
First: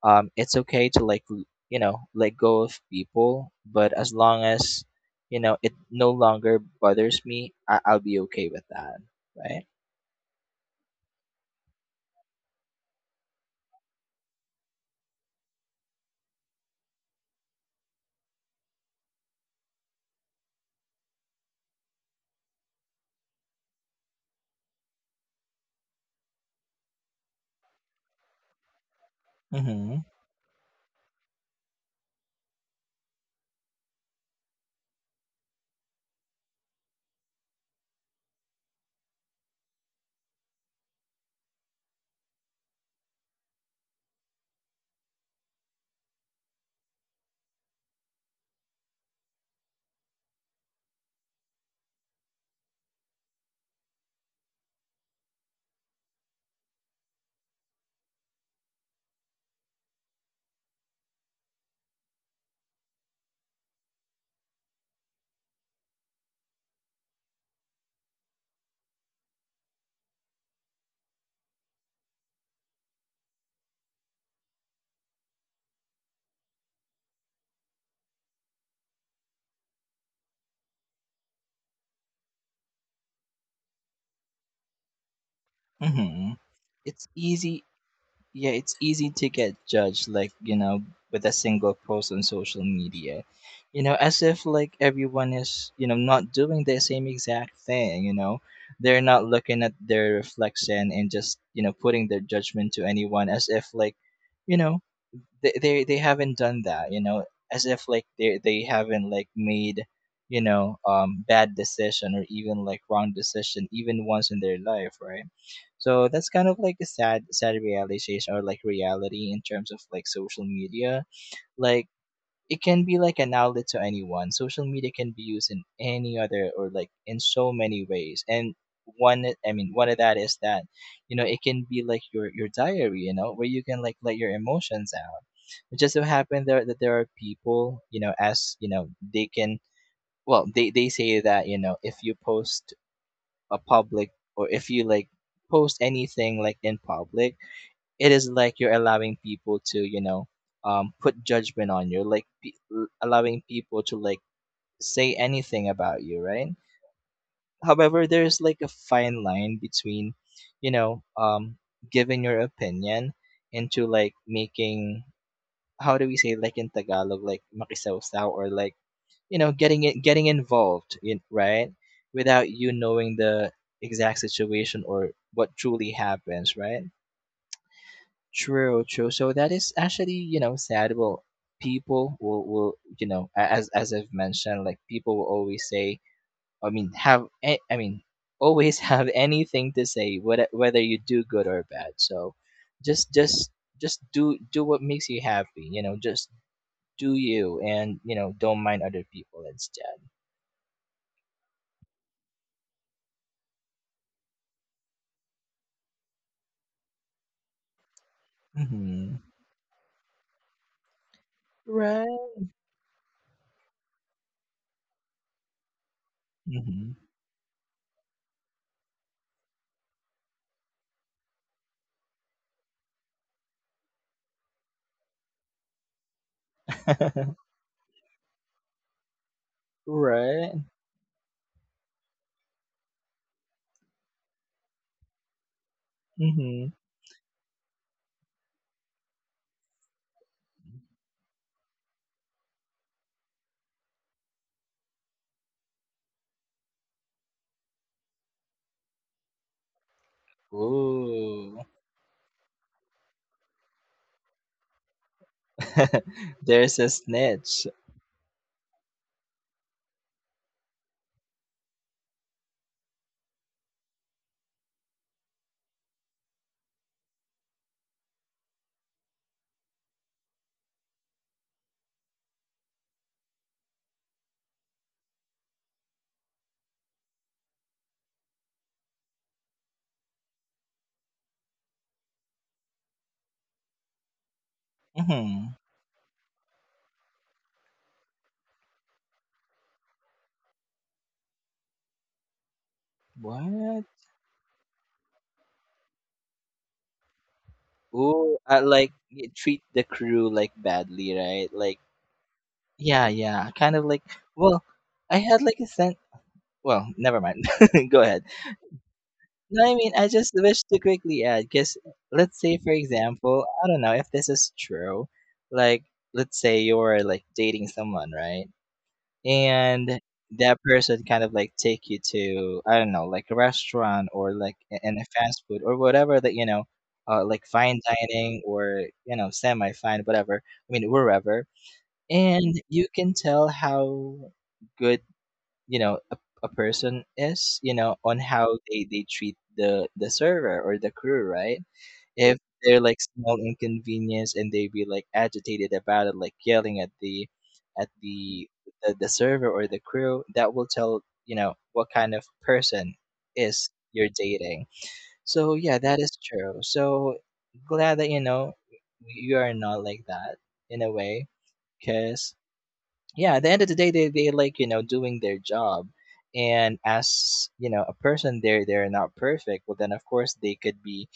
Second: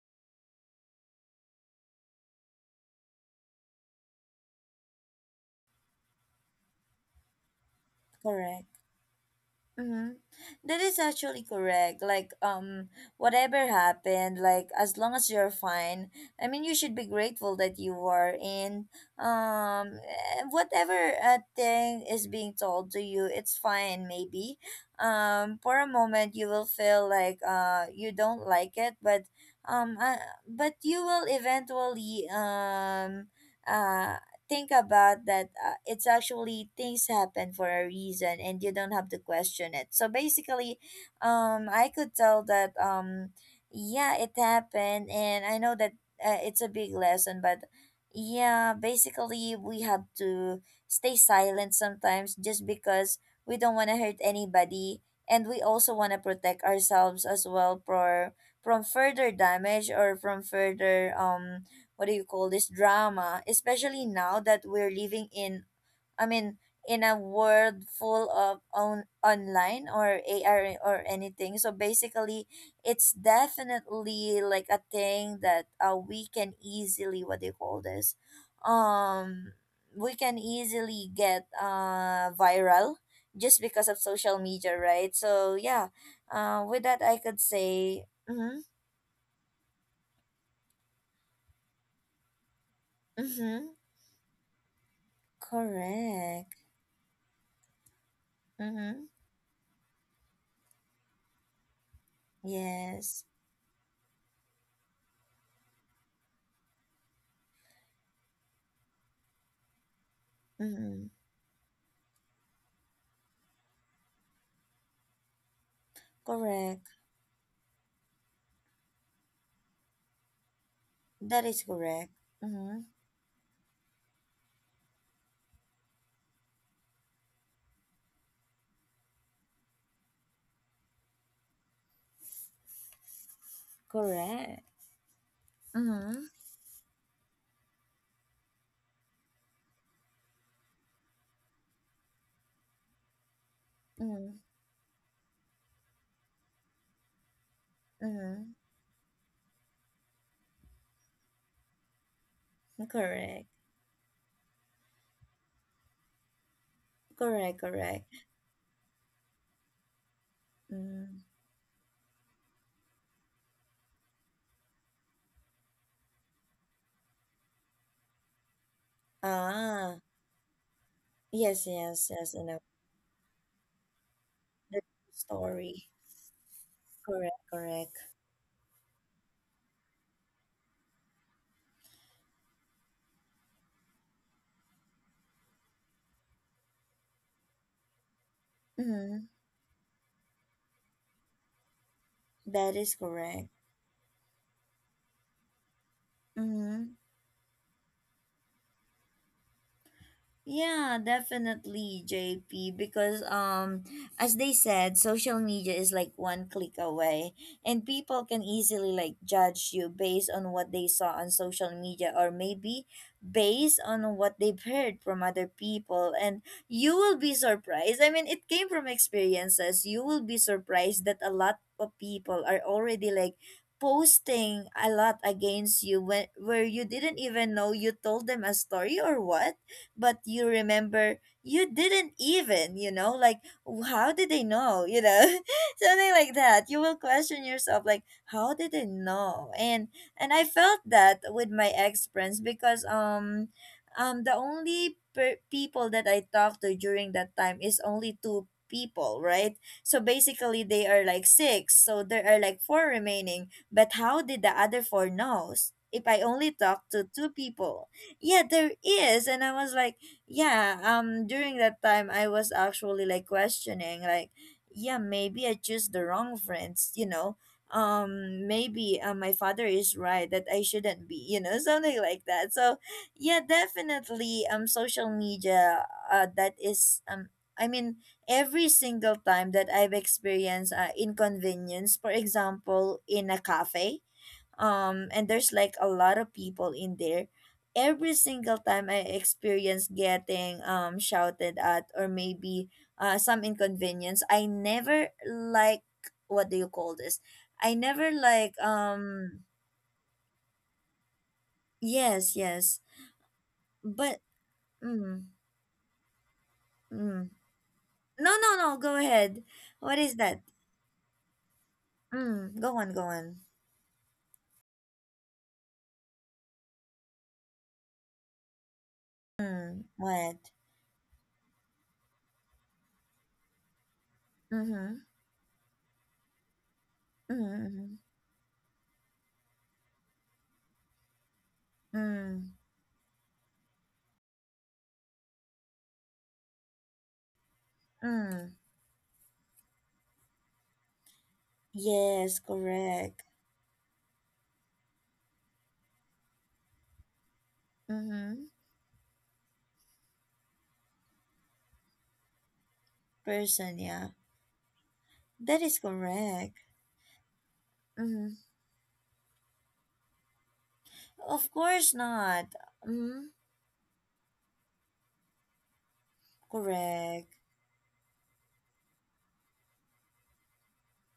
[SPEAKER 2] it's okay to like you know let go of people but as long as you know it no longer bothers me I'll be okay with
[SPEAKER 1] Correct.
[SPEAKER 2] that, right.
[SPEAKER 1] Mm-hmm. That is actually correct. Like, whatever happened, like, as long as you're fine, I mean, you should be grateful that you are in, eh, whatever thing is being told to you, it's fine, maybe. For a moment, you will feel like, you don't like it,
[SPEAKER 2] Mm-hmm.
[SPEAKER 1] um, uh, but you will eventually, uh, think about that it's actually things happen for a reason and you don't have to question it. So basically, I could tell that, yeah, it happened, and I know that it's a big lesson. But yeah, basically we have to stay silent sometimes just because we don't want to hurt anybody, and we also want to protect ourselves as well for, from further damage, or from further, what do you call this, drama, especially now that we're living in, I mean, in a world full of on online or AI or anything. So basically it's definitely like a thing that we can easily, what do you call this, um we can easily get viral just because of social media, right? So yeah,
[SPEAKER 2] Mm-hmm.
[SPEAKER 1] with that
[SPEAKER 2] It's
[SPEAKER 1] I could
[SPEAKER 2] easy.
[SPEAKER 1] say.
[SPEAKER 2] Yeah,
[SPEAKER 1] Mm-hmm,
[SPEAKER 2] it's easy to get judged like you know with a single post on social media,
[SPEAKER 1] mm-hmm,
[SPEAKER 2] you know, as if like everyone is you know not
[SPEAKER 1] correct.
[SPEAKER 2] doing the same exact thing, you know. They're
[SPEAKER 1] Mm-hmm.
[SPEAKER 2] not looking at their reflection and just you know putting their judgment to
[SPEAKER 1] Yes.
[SPEAKER 2] anyone as if like you know they haven't done that, you know, as if like they haven't like made, you know,
[SPEAKER 1] Mm-hmm.
[SPEAKER 2] um, bad decision or even like wrong decision even once in their life, right? So that's kind of like a
[SPEAKER 1] Correct.
[SPEAKER 2] sad realization or like reality in terms of like social media.
[SPEAKER 1] That is
[SPEAKER 2] Like
[SPEAKER 1] correct.
[SPEAKER 2] it
[SPEAKER 1] Mm-hmm.
[SPEAKER 2] can be like an outlet to anyone. Social media can be used in any other or like in so many ways. And one I mean one of that is that, you know, it can be like your diary, you know, where you can like let your
[SPEAKER 1] Correct.
[SPEAKER 2] emotions out. It just so
[SPEAKER 1] Mm-hmm.
[SPEAKER 2] happened there that there are people, you know, as you know, they can, well, they say that, you know, if you post a public
[SPEAKER 1] Mm-hmm.
[SPEAKER 2] or if you like post anything like in public, it is
[SPEAKER 1] Mm-hmm.
[SPEAKER 2] like you're allowing people to you know put judgment on you like allowing
[SPEAKER 1] Correct.
[SPEAKER 2] people to like say anything about you, right?
[SPEAKER 1] Correct.
[SPEAKER 2] However,
[SPEAKER 1] Correct.
[SPEAKER 2] there's like a fine line between you know
[SPEAKER 1] Mm.
[SPEAKER 2] giving your opinion into like making how do we say like in tagalog like makisawsaw or like you know getting
[SPEAKER 1] Ah.
[SPEAKER 2] it getting involved in,
[SPEAKER 1] Yes.
[SPEAKER 2] right,
[SPEAKER 1] Yes. Yes. You
[SPEAKER 2] without
[SPEAKER 1] know
[SPEAKER 2] you knowing the exact
[SPEAKER 1] the
[SPEAKER 2] situation or what
[SPEAKER 1] story.
[SPEAKER 2] truly happens, right?
[SPEAKER 1] Correct. Correct.
[SPEAKER 2] True, true. So that is actually, you know, sad. Well, people will you know, as as I've mentioned, like people will always say, I mean, have, I mean, always have
[SPEAKER 1] Mm-hmm.
[SPEAKER 2] anything to say, whether whether you do good or bad. So,
[SPEAKER 1] That is
[SPEAKER 2] just
[SPEAKER 1] correct.
[SPEAKER 2] just just do what makes you happy. You know, just
[SPEAKER 1] Mm-hmm.
[SPEAKER 2] do you, and you know, don't mind other people instead.
[SPEAKER 1] Yeah, definitely, JP, because as they said, social media is like one click away, and people can easily like
[SPEAKER 2] Mm-hmm.
[SPEAKER 1] judge you based on what they saw on social media, or
[SPEAKER 2] Right.
[SPEAKER 1] maybe based on what they've heard from other people. And you
[SPEAKER 2] Mm-hmm.
[SPEAKER 1] will be surprised. I mean, it came from experiences. You will be surprised that a lot of people are already like posting a lot against you, when, where you didn't even know you told them a story or what. But you
[SPEAKER 2] Right.
[SPEAKER 1] remember, you didn't even, you know, like, "W- how did they know, you know, something like
[SPEAKER 2] Mm-hmm.
[SPEAKER 1] that. You will question yourself, like, how did they know? And I felt that with my ex friends because um the people that I talked to during that time is only two people, right? So basically they are like
[SPEAKER 2] Ooh,
[SPEAKER 1] six, so there are like four remaining. But how did the other four knows? If I only
[SPEAKER 2] there's a
[SPEAKER 1] talked to two
[SPEAKER 2] snitch.
[SPEAKER 1] people, yeah, there is. And I was like, yeah, during that time I was actually like questioning, like, yeah, maybe I choose the wrong friends, you know, maybe my father is right that I shouldn't be, you know, something like that. So yeah, definitely, social media, that is, I mean, every single time that I've experienced inconvenience, for example in a cafe, and there's
[SPEAKER 2] Mhm.
[SPEAKER 1] like a lot of people in there, every single time I experience getting shouted at, or maybe some
[SPEAKER 2] What?
[SPEAKER 1] inconvenience, I never like, what do you call this, I never
[SPEAKER 2] Oh,
[SPEAKER 1] like,
[SPEAKER 2] like you treat the crew like badly, right? Like,
[SPEAKER 1] yes, yes,
[SPEAKER 2] yeah, yeah, kind of like.
[SPEAKER 1] but,
[SPEAKER 2] Well, I
[SPEAKER 1] mm,
[SPEAKER 2] had like a sense. Well, never
[SPEAKER 1] mm.
[SPEAKER 2] mind. Go ahead.
[SPEAKER 1] no, no, no, go ahead.
[SPEAKER 2] No, I mean,
[SPEAKER 1] What
[SPEAKER 2] I
[SPEAKER 1] is
[SPEAKER 2] just
[SPEAKER 1] that?
[SPEAKER 2] wish to quickly add because let's say, for
[SPEAKER 1] Go on, go on.
[SPEAKER 2] example, I don't know if this is true. Like, let's say you're like dating someone, right? And
[SPEAKER 1] What?
[SPEAKER 2] that person kind of like take you to I don't know like a restaurant or like and
[SPEAKER 1] Mm-hmm.
[SPEAKER 2] a fast food or whatever that you know like fine
[SPEAKER 1] Mm-hmm.
[SPEAKER 2] dining or you know semi fine whatever, I mean wherever,
[SPEAKER 1] mm-hmm,
[SPEAKER 2] and you can tell how good you know a person is you know
[SPEAKER 1] mm,
[SPEAKER 2] on
[SPEAKER 1] mm.
[SPEAKER 2] how they treat the server or the crew, right? If
[SPEAKER 1] Yes,
[SPEAKER 2] they're like
[SPEAKER 1] correct.
[SPEAKER 2] small inconvenience and they be like agitated about it, like yelling at at
[SPEAKER 1] Mm-hmm.
[SPEAKER 2] the the server or the crew, that will tell you know what kind of person is
[SPEAKER 1] Person, yeah.
[SPEAKER 2] you're dating. So
[SPEAKER 1] That is
[SPEAKER 2] yeah, that is
[SPEAKER 1] correct.
[SPEAKER 2] true. So glad that you
[SPEAKER 1] Mm-hmm.
[SPEAKER 2] know you are not like that in a way,
[SPEAKER 1] Of course
[SPEAKER 2] because
[SPEAKER 1] not. Mm-hmm.
[SPEAKER 2] yeah, at the end of the day, they like you know doing their job. And
[SPEAKER 1] Correct.
[SPEAKER 2] as you know, a person, they're not perfect. Well, then of course they could be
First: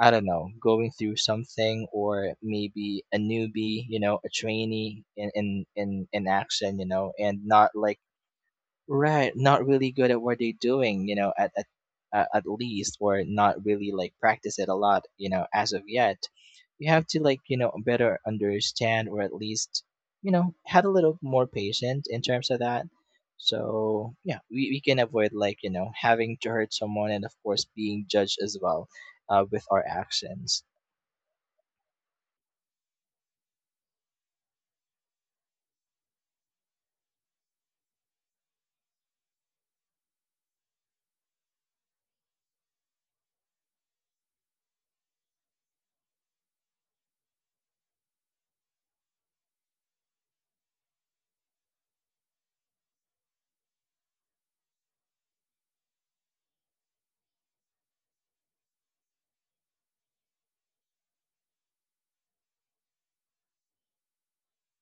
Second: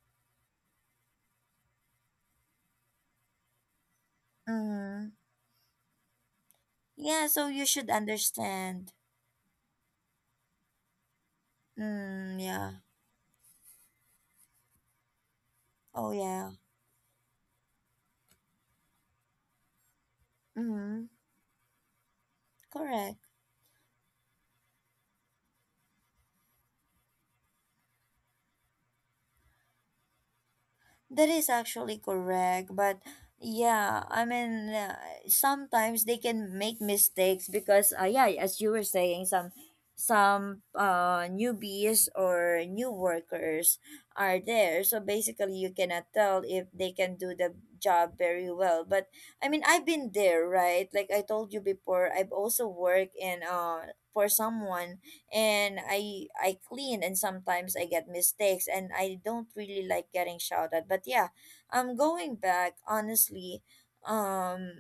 [SPEAKER 2] I don't know, going through something or maybe a newbie, you know, a trainee
[SPEAKER 1] Mm-hmm.
[SPEAKER 2] in action, you know,
[SPEAKER 1] Yeah,
[SPEAKER 2] and
[SPEAKER 1] so you
[SPEAKER 2] not
[SPEAKER 1] should
[SPEAKER 2] like
[SPEAKER 1] understand.
[SPEAKER 2] right, not really good at what they're doing, you know, at
[SPEAKER 1] Mm,
[SPEAKER 2] at
[SPEAKER 1] yeah.
[SPEAKER 2] least, or not really like practice it a lot, you know, as of
[SPEAKER 1] Oh,
[SPEAKER 2] yet.
[SPEAKER 1] yeah.
[SPEAKER 2] You have to like, you know, better understand or at least, you know, had a
[SPEAKER 1] Mm-hmm.
[SPEAKER 2] little more patient in terms of that.
[SPEAKER 1] Correct.
[SPEAKER 2] So yeah, we can avoid like, you know, having to hurt someone and of course being judged as well, with our actions.
[SPEAKER 1] That is actually correct, but yeah, I mean, sometimes they can make mistakes because, yeah, as you were saying, some newbies or new workers are there, so basically you cannot tell if they can do the job very well. But I mean, I've been there, right? Like I told you before, I've also worked in for someone, and I clean, and sometimes I get mistakes and I don't really like getting shouted. But yeah, I'm going back honestly, um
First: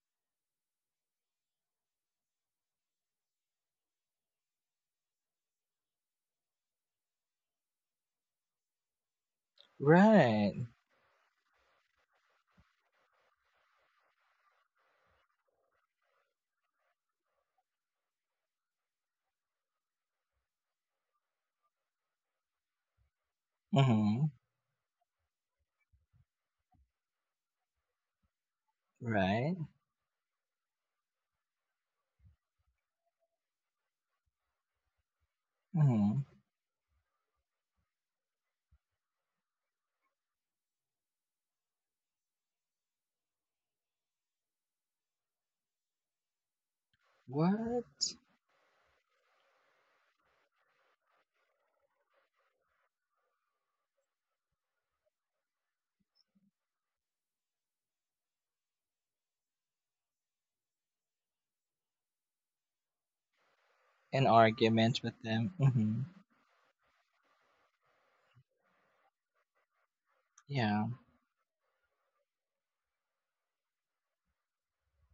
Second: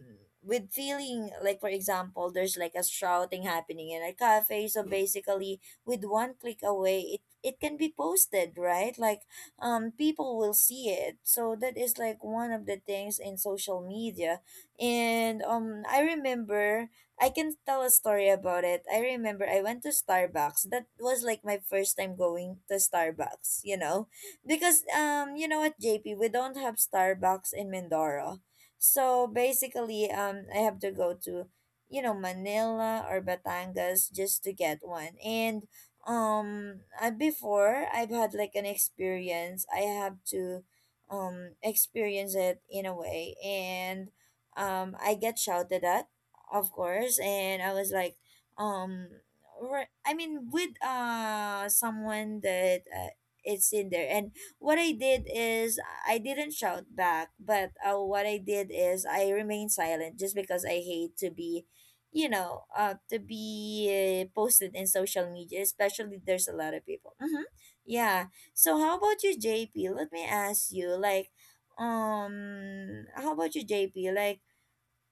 [SPEAKER 1] with feeling like, for example, there's like a shouting happening in a cafe, so basically with one click away, it can be posted, right? Like, people will
[SPEAKER 2] Right.
[SPEAKER 1] see it, so that is like one of the things in social media. And I remember, I can tell a story about it. I remember I went to Starbucks. That was like my first time going to Starbucks, you know?
[SPEAKER 2] Mm-hmm.
[SPEAKER 1] Because you know what, JP, we don't have Starbucks in Mindoro. So
[SPEAKER 2] Right.
[SPEAKER 1] basically I have to go to, you know, Manila or Batangas just to get one. And
[SPEAKER 2] Mm-hmm.
[SPEAKER 1] before, I've had like an experience. I have to experience it in a way. And I get shouted at, of course. And I was
[SPEAKER 2] What?
[SPEAKER 1] like, um I mean, with someone that it's in there. And what I did is, I didn't shout back, but what I did is, I remained silent just because I hate to be, you know, to be
[SPEAKER 2] An
[SPEAKER 1] posted in
[SPEAKER 2] argument with
[SPEAKER 1] social
[SPEAKER 2] them.
[SPEAKER 1] media,
[SPEAKER 2] Mm-hmm.
[SPEAKER 1] especially there's a lot of people. Mm-hmm. Yeah. So how about you, JP? Let me ask
[SPEAKER 2] Yeah.
[SPEAKER 1] you, like, how about you, JP, like,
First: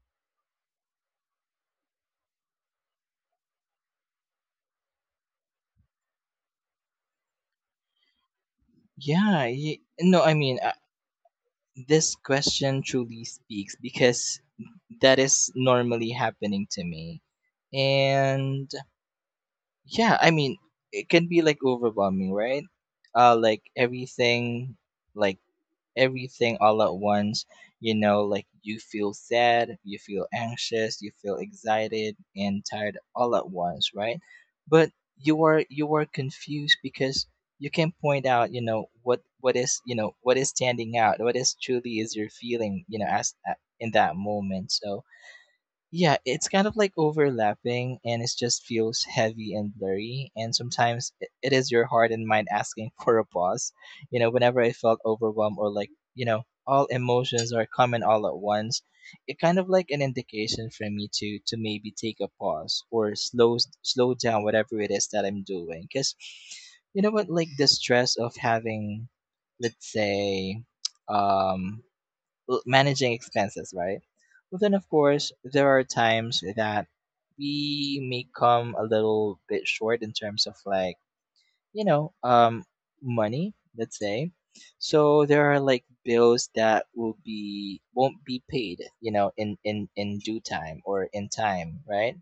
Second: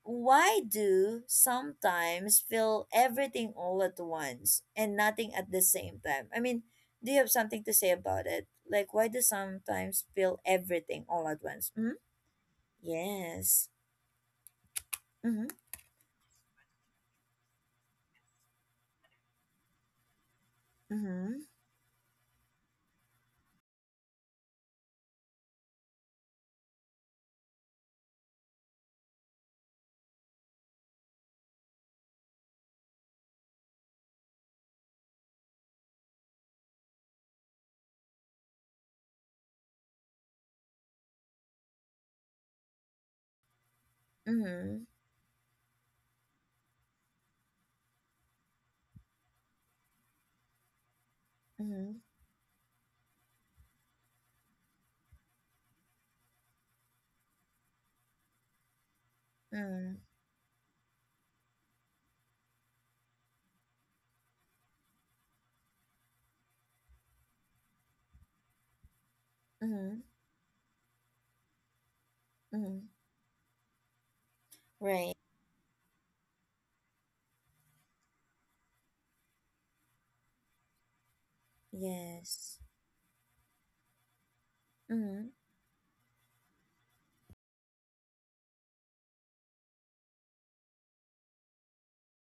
[SPEAKER 1] why do sometimes feel everything all at once and nothing at the same time? I mean, do you have something to say about it? Like, why do
[SPEAKER 2] Yeah, y
[SPEAKER 1] sometimes
[SPEAKER 2] no, I
[SPEAKER 1] feel
[SPEAKER 2] mean,
[SPEAKER 1] everything all at once? Mm-hmm.
[SPEAKER 2] this question truly
[SPEAKER 1] Yes.
[SPEAKER 2] speaks because that
[SPEAKER 1] Mm-hmm.
[SPEAKER 2] is normally happening to me. And yeah, I mean, it can be
[SPEAKER 1] Mm-hmm.
[SPEAKER 2] like overwhelming, right? Uh, like everything, like everything all at once. You know, like you feel sad, you feel anxious, you feel excited and tired all at once, right? But you are confused because you can point out, you know, what is you know what is standing out, what is truly is your feeling, you know, as in that moment. So yeah, it's kind of like overlapping and it just feels heavy and blurry. And sometimes it is your
[SPEAKER 1] Mm-hmm.
[SPEAKER 2] heart and mind asking for a pause. You know, whenever I felt overwhelmed or like, you know, all emotions are coming all at once, it kind of like
[SPEAKER 1] Mm-hmm.
[SPEAKER 2] an indication for me to maybe take a pause or slow slow down whatever it is that I'm doing. Cause you know what, like the stress of having,
[SPEAKER 1] Mm-hmm.
[SPEAKER 2] let's
[SPEAKER 1] Mm-hmm.
[SPEAKER 2] say, um
[SPEAKER 1] Mm-hmm.
[SPEAKER 2] managing expenses, right? But then, of
[SPEAKER 1] Right.
[SPEAKER 2] course, there are times that we may come a little bit short in terms of like, you know,
[SPEAKER 1] Yes.
[SPEAKER 2] money, let's say. So
[SPEAKER 1] Mm-hmm.
[SPEAKER 2] there are like bills that will be won't be paid, you know, in due time or in time, right?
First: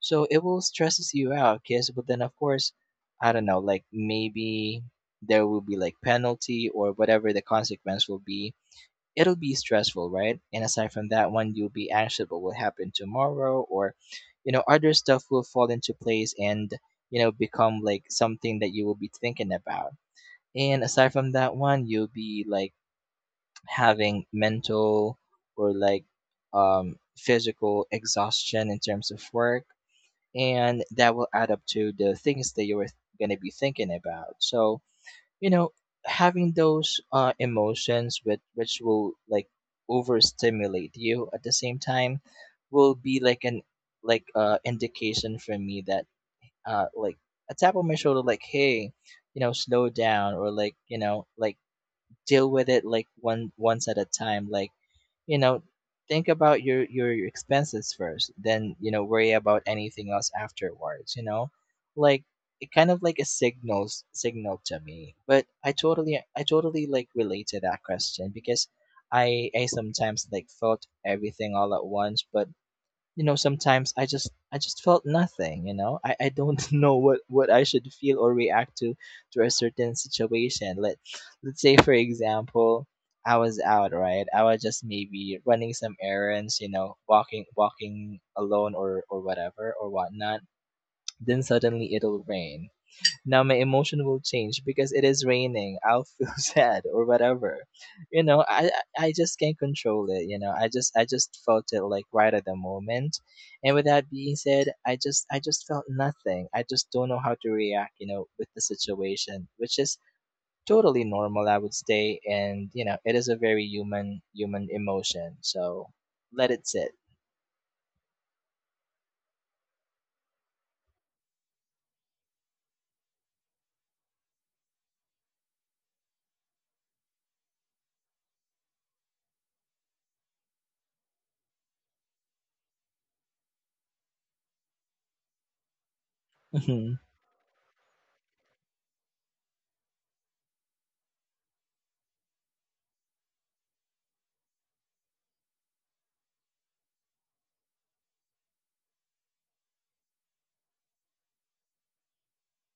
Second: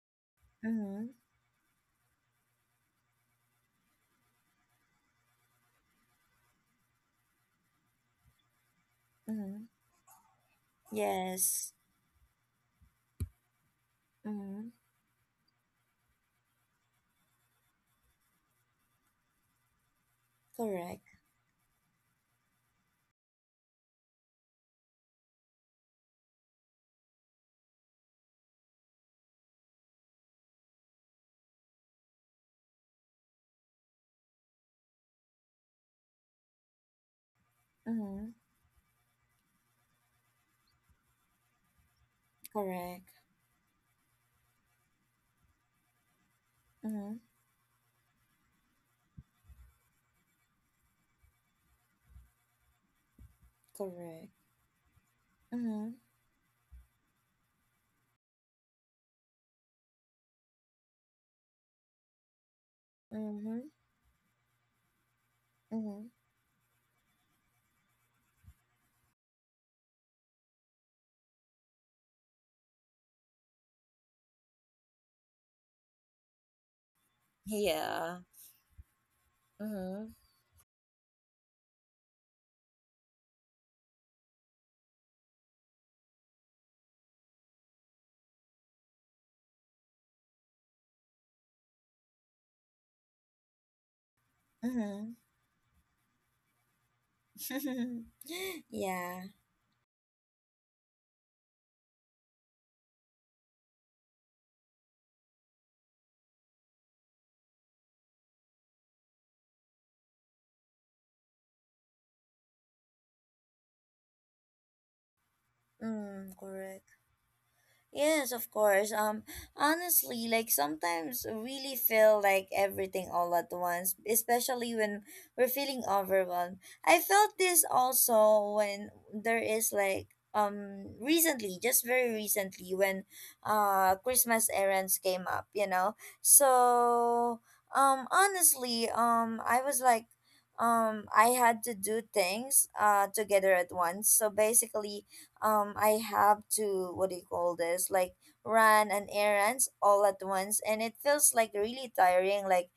[SPEAKER 2] So it will
[SPEAKER 1] Mm-hmm.
[SPEAKER 2] stresses you out, because but then of course, I don't know, like maybe there will be like penalty or whatever the consequence will be, it'll be
[SPEAKER 1] Mm-hmm.
[SPEAKER 2] stressful, right? And aside from that one, you'll
[SPEAKER 1] Yes.
[SPEAKER 2] be anxious what will happen tomorrow, or you know,
[SPEAKER 1] Mm-hmm.
[SPEAKER 2] other stuff will fall into place and you know become like something that you will be thinking about. And
[SPEAKER 1] Correct.
[SPEAKER 2] aside from that one, you'll be like having mental or like physical exhaustion in terms of work, and that will add up to the things that you were going to be thinking about. So you know having those emotions
[SPEAKER 1] Mm-hmm.
[SPEAKER 2] with which will like overstimulate you at the same time will
[SPEAKER 1] Correct.
[SPEAKER 2] be like an indication for me that uh
[SPEAKER 1] Mm-hmm.
[SPEAKER 2] like a tap on my shoulder, like, hey, slow down, or like deal with it, like one once at a
[SPEAKER 1] Correct.
[SPEAKER 2] time, like, you know
[SPEAKER 1] Mm-hmm.
[SPEAKER 2] think about your expenses first, then worry about anything else afterwards, like it kind of like a
[SPEAKER 1] Mm-hmm.
[SPEAKER 2] signal to me. But I
[SPEAKER 1] Mm-hmm.
[SPEAKER 2] totally like relate to that question, because I sometimes like thought everything all at once. But sometimes I just felt nothing. I don't know what I should
[SPEAKER 1] Yeah.
[SPEAKER 2] feel or react to a certain
[SPEAKER 1] Mm-hmm.
[SPEAKER 2] situation. Let's say, for example, I was out, right? I was just maybe running some errands, walking alone, or whatever or whatnot. Then suddenly it'll rain. Now my emotion will change because it
[SPEAKER 1] Mm-hmm.
[SPEAKER 2] is raining. I'll feel sad or whatever. you know i i I
[SPEAKER 1] Yeah.
[SPEAKER 2] just can't control it. I just felt it like right at the moment. And with that being said, I just felt nothing. I just don't know how to react, with the situation, which is totally normal, I would say. And it is a very human emotion. So
[SPEAKER 1] Mm,
[SPEAKER 2] let it sit.
[SPEAKER 1] correct. Yes, of course. Honestly, like sometimes really feel like everything all at once, especially when we're feeling overwhelmed. I felt this also when there is like, recently, just very recently, when Christmas errands came up, you know.
[SPEAKER 2] Hmm.
[SPEAKER 1] So honestly, I was like, I had to do things together at once. So basically I have to, what do you call this, like, run an errands all at once, and it feels like really tiring. Like,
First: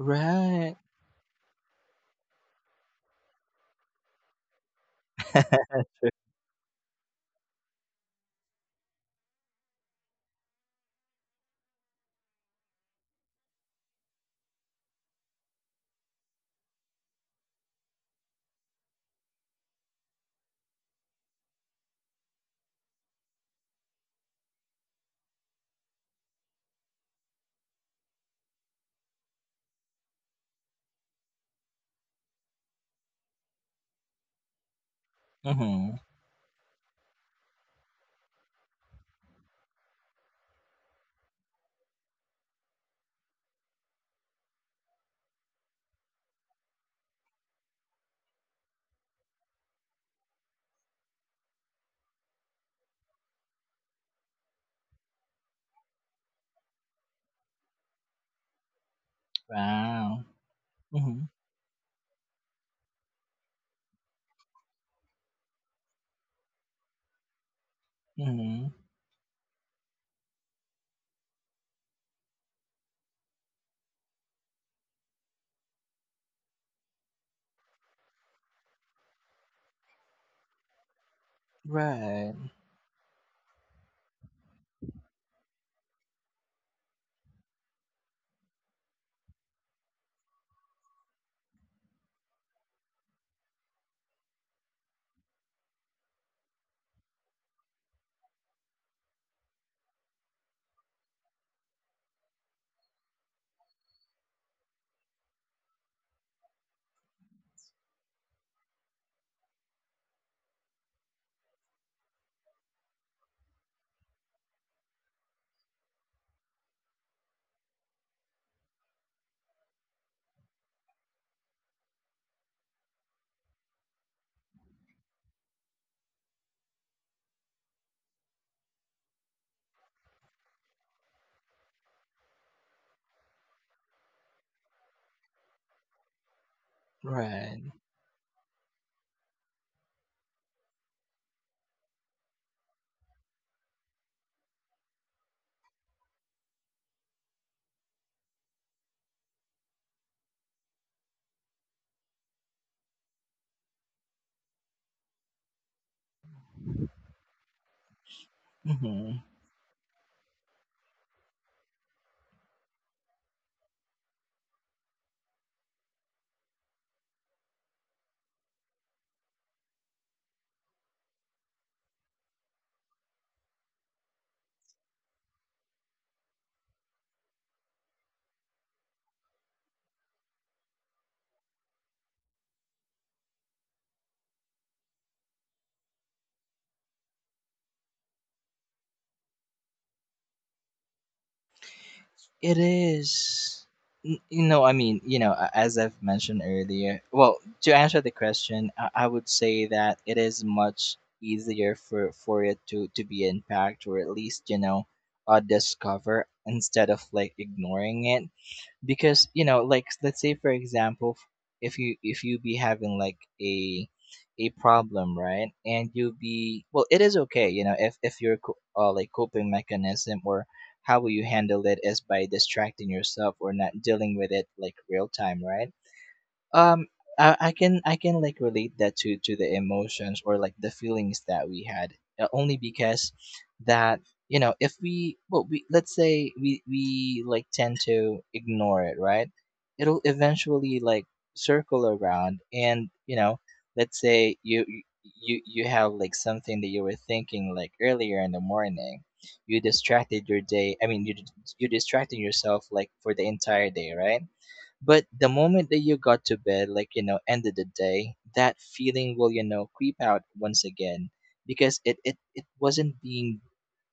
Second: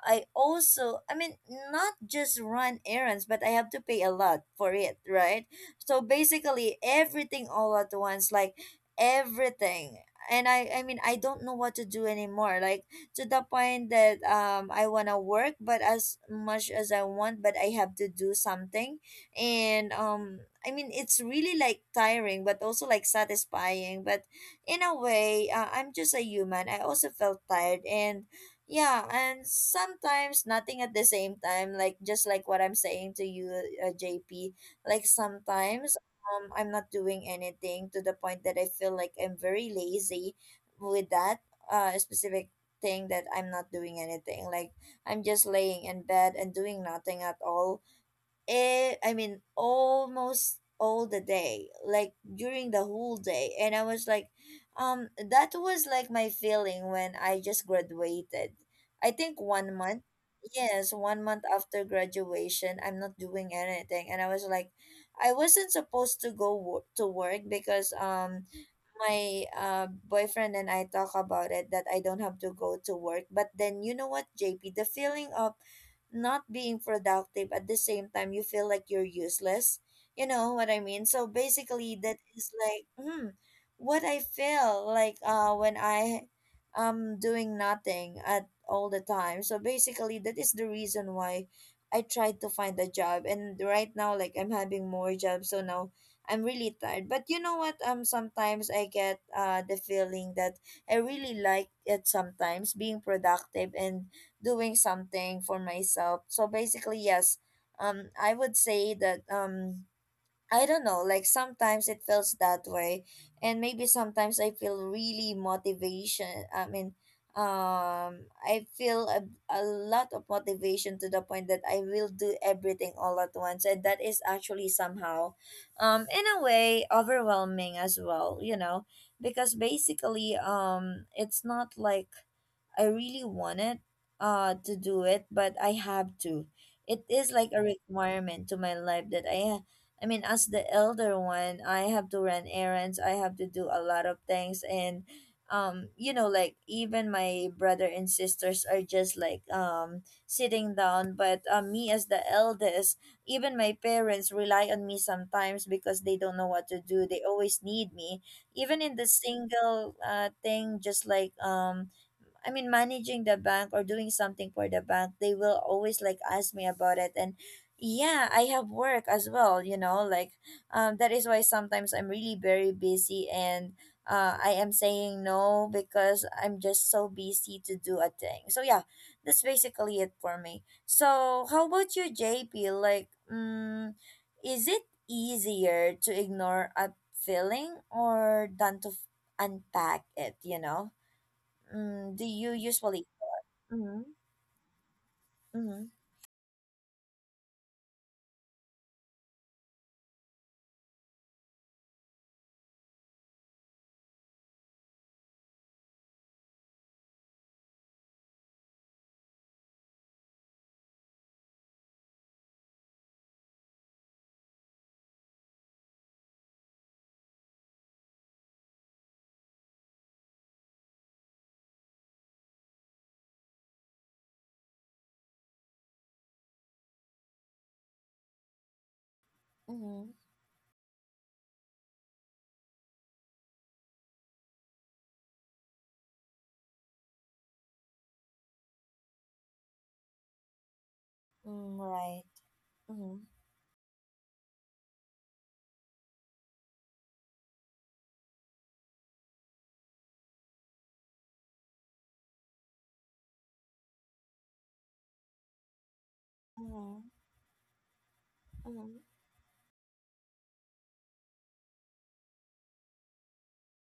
[SPEAKER 1] I also, I mean, not just run errands, but I have to pay a lot for it, right? So basically everything all at once, like everything. And I mean, I don't know what to do anymore. Like, to the point that I want to work, but as much as I want, but I have to do something. And I mean, it's really like tiring, but also like satisfying. But in a way, I'm just a human, I also felt tired. And yeah, and sometimes nothing at the same time, like just like what I'm saying to you, JP. Like, sometimes
[SPEAKER 2] Hmm.
[SPEAKER 1] I'm not doing anything, to the point that I feel like I'm very lazy with that specific thing, that I'm not doing anything, like I'm just laying in bed and doing nothing at all. It, I mean, almost all the day, like during the whole day. And I was like, that was like my feeling when I just graduated. I think one month,
[SPEAKER 2] Wow.
[SPEAKER 1] yes, one
[SPEAKER 2] Hmm.
[SPEAKER 1] month after graduation I'm not doing anything. And I was like, I wasn't supposed to to work because
[SPEAKER 2] Hmm.
[SPEAKER 1] my boyfriend and I talk about it, that I don't have to go to work. But then, you know what, JP, the feeling of not being productive, at the same time you feel like you're useless. You know what I mean? So basically, that
[SPEAKER 2] Right.
[SPEAKER 1] is like, hmm, what I feel like when I am doing nothing at all the time. So basically, that is the reason why I tried to find a job. And right now, like I'm having more jobs, so now I'm really tired. But you know what? Sometimes I get the feeling that I really like it sometimes, being productive and doing something for myself. So basically, yes. I would say that I don't know, like sometimes it feels that way. And maybe sometimes I feel really motivation. I mean, I feel a lot of motivation, to the point that I will do everything all at once. And that is actually somehow in a way overwhelming as well, you know, because basically it's not like I really wanted, it to do it, but I have to. It is like a
[SPEAKER 2] Right.
[SPEAKER 1] requirement to my life that I mean, as the elder one, I have to run errands. I have to do a lot of things. And you know, like even my brother and sisters are just like sitting down. But me as the eldest, even my parents rely on me sometimes because they don't know what to do. They always need me, even in the
[SPEAKER 2] Mhm.
[SPEAKER 1] single thing, just like I mean, managing the bank or doing something for the bank, they will always like ask me about it. And yeah, I have work as well, you know, like that is why sometimes I'm really very busy. And I am saying no because I'm just so busy to do a thing. So yeah, that's basically it for me. So how about you, JP? Like, mm, is it easier to ignore a feeling, or than to unpack it, you know? Mm, do you
[SPEAKER 2] It
[SPEAKER 1] usually?
[SPEAKER 2] is.
[SPEAKER 1] Mm-hmm.
[SPEAKER 2] You know, I mean, as
[SPEAKER 1] Mm-hmm.
[SPEAKER 2] I've mentioned earlier, well, to answer the question, I would say that it is much easier for it to be impact, or at least, discover, instead of like ignoring it. Because let's say, for example, if you be having like a problem, right? And you be, well, it is okay, if your like coping mechanism, or how will you handle it, is by distracting yourself or not dealing with it like real time, right? um I can like relate that to the
[SPEAKER 1] Mm-hmm.
[SPEAKER 2] emotions, or like the feelings that we had, only because that if we, well, we, let's say, we like tend to ignore it, right? It'll eventually like
[SPEAKER 1] Mm,
[SPEAKER 2] circle
[SPEAKER 1] right.
[SPEAKER 2] around, and
[SPEAKER 1] Mm-hmm.
[SPEAKER 2] let's say you have like something that you were thinking like earlier in the morning. You distracted your day, I mean, you you distracted yourself like for the entire day, right? But the moment that you got to bed, like,
[SPEAKER 1] Mm-hmm.
[SPEAKER 2] end of the day, that
[SPEAKER 1] Mm-hmm.
[SPEAKER 2] feeling will, creep out once again, because it, it wasn't being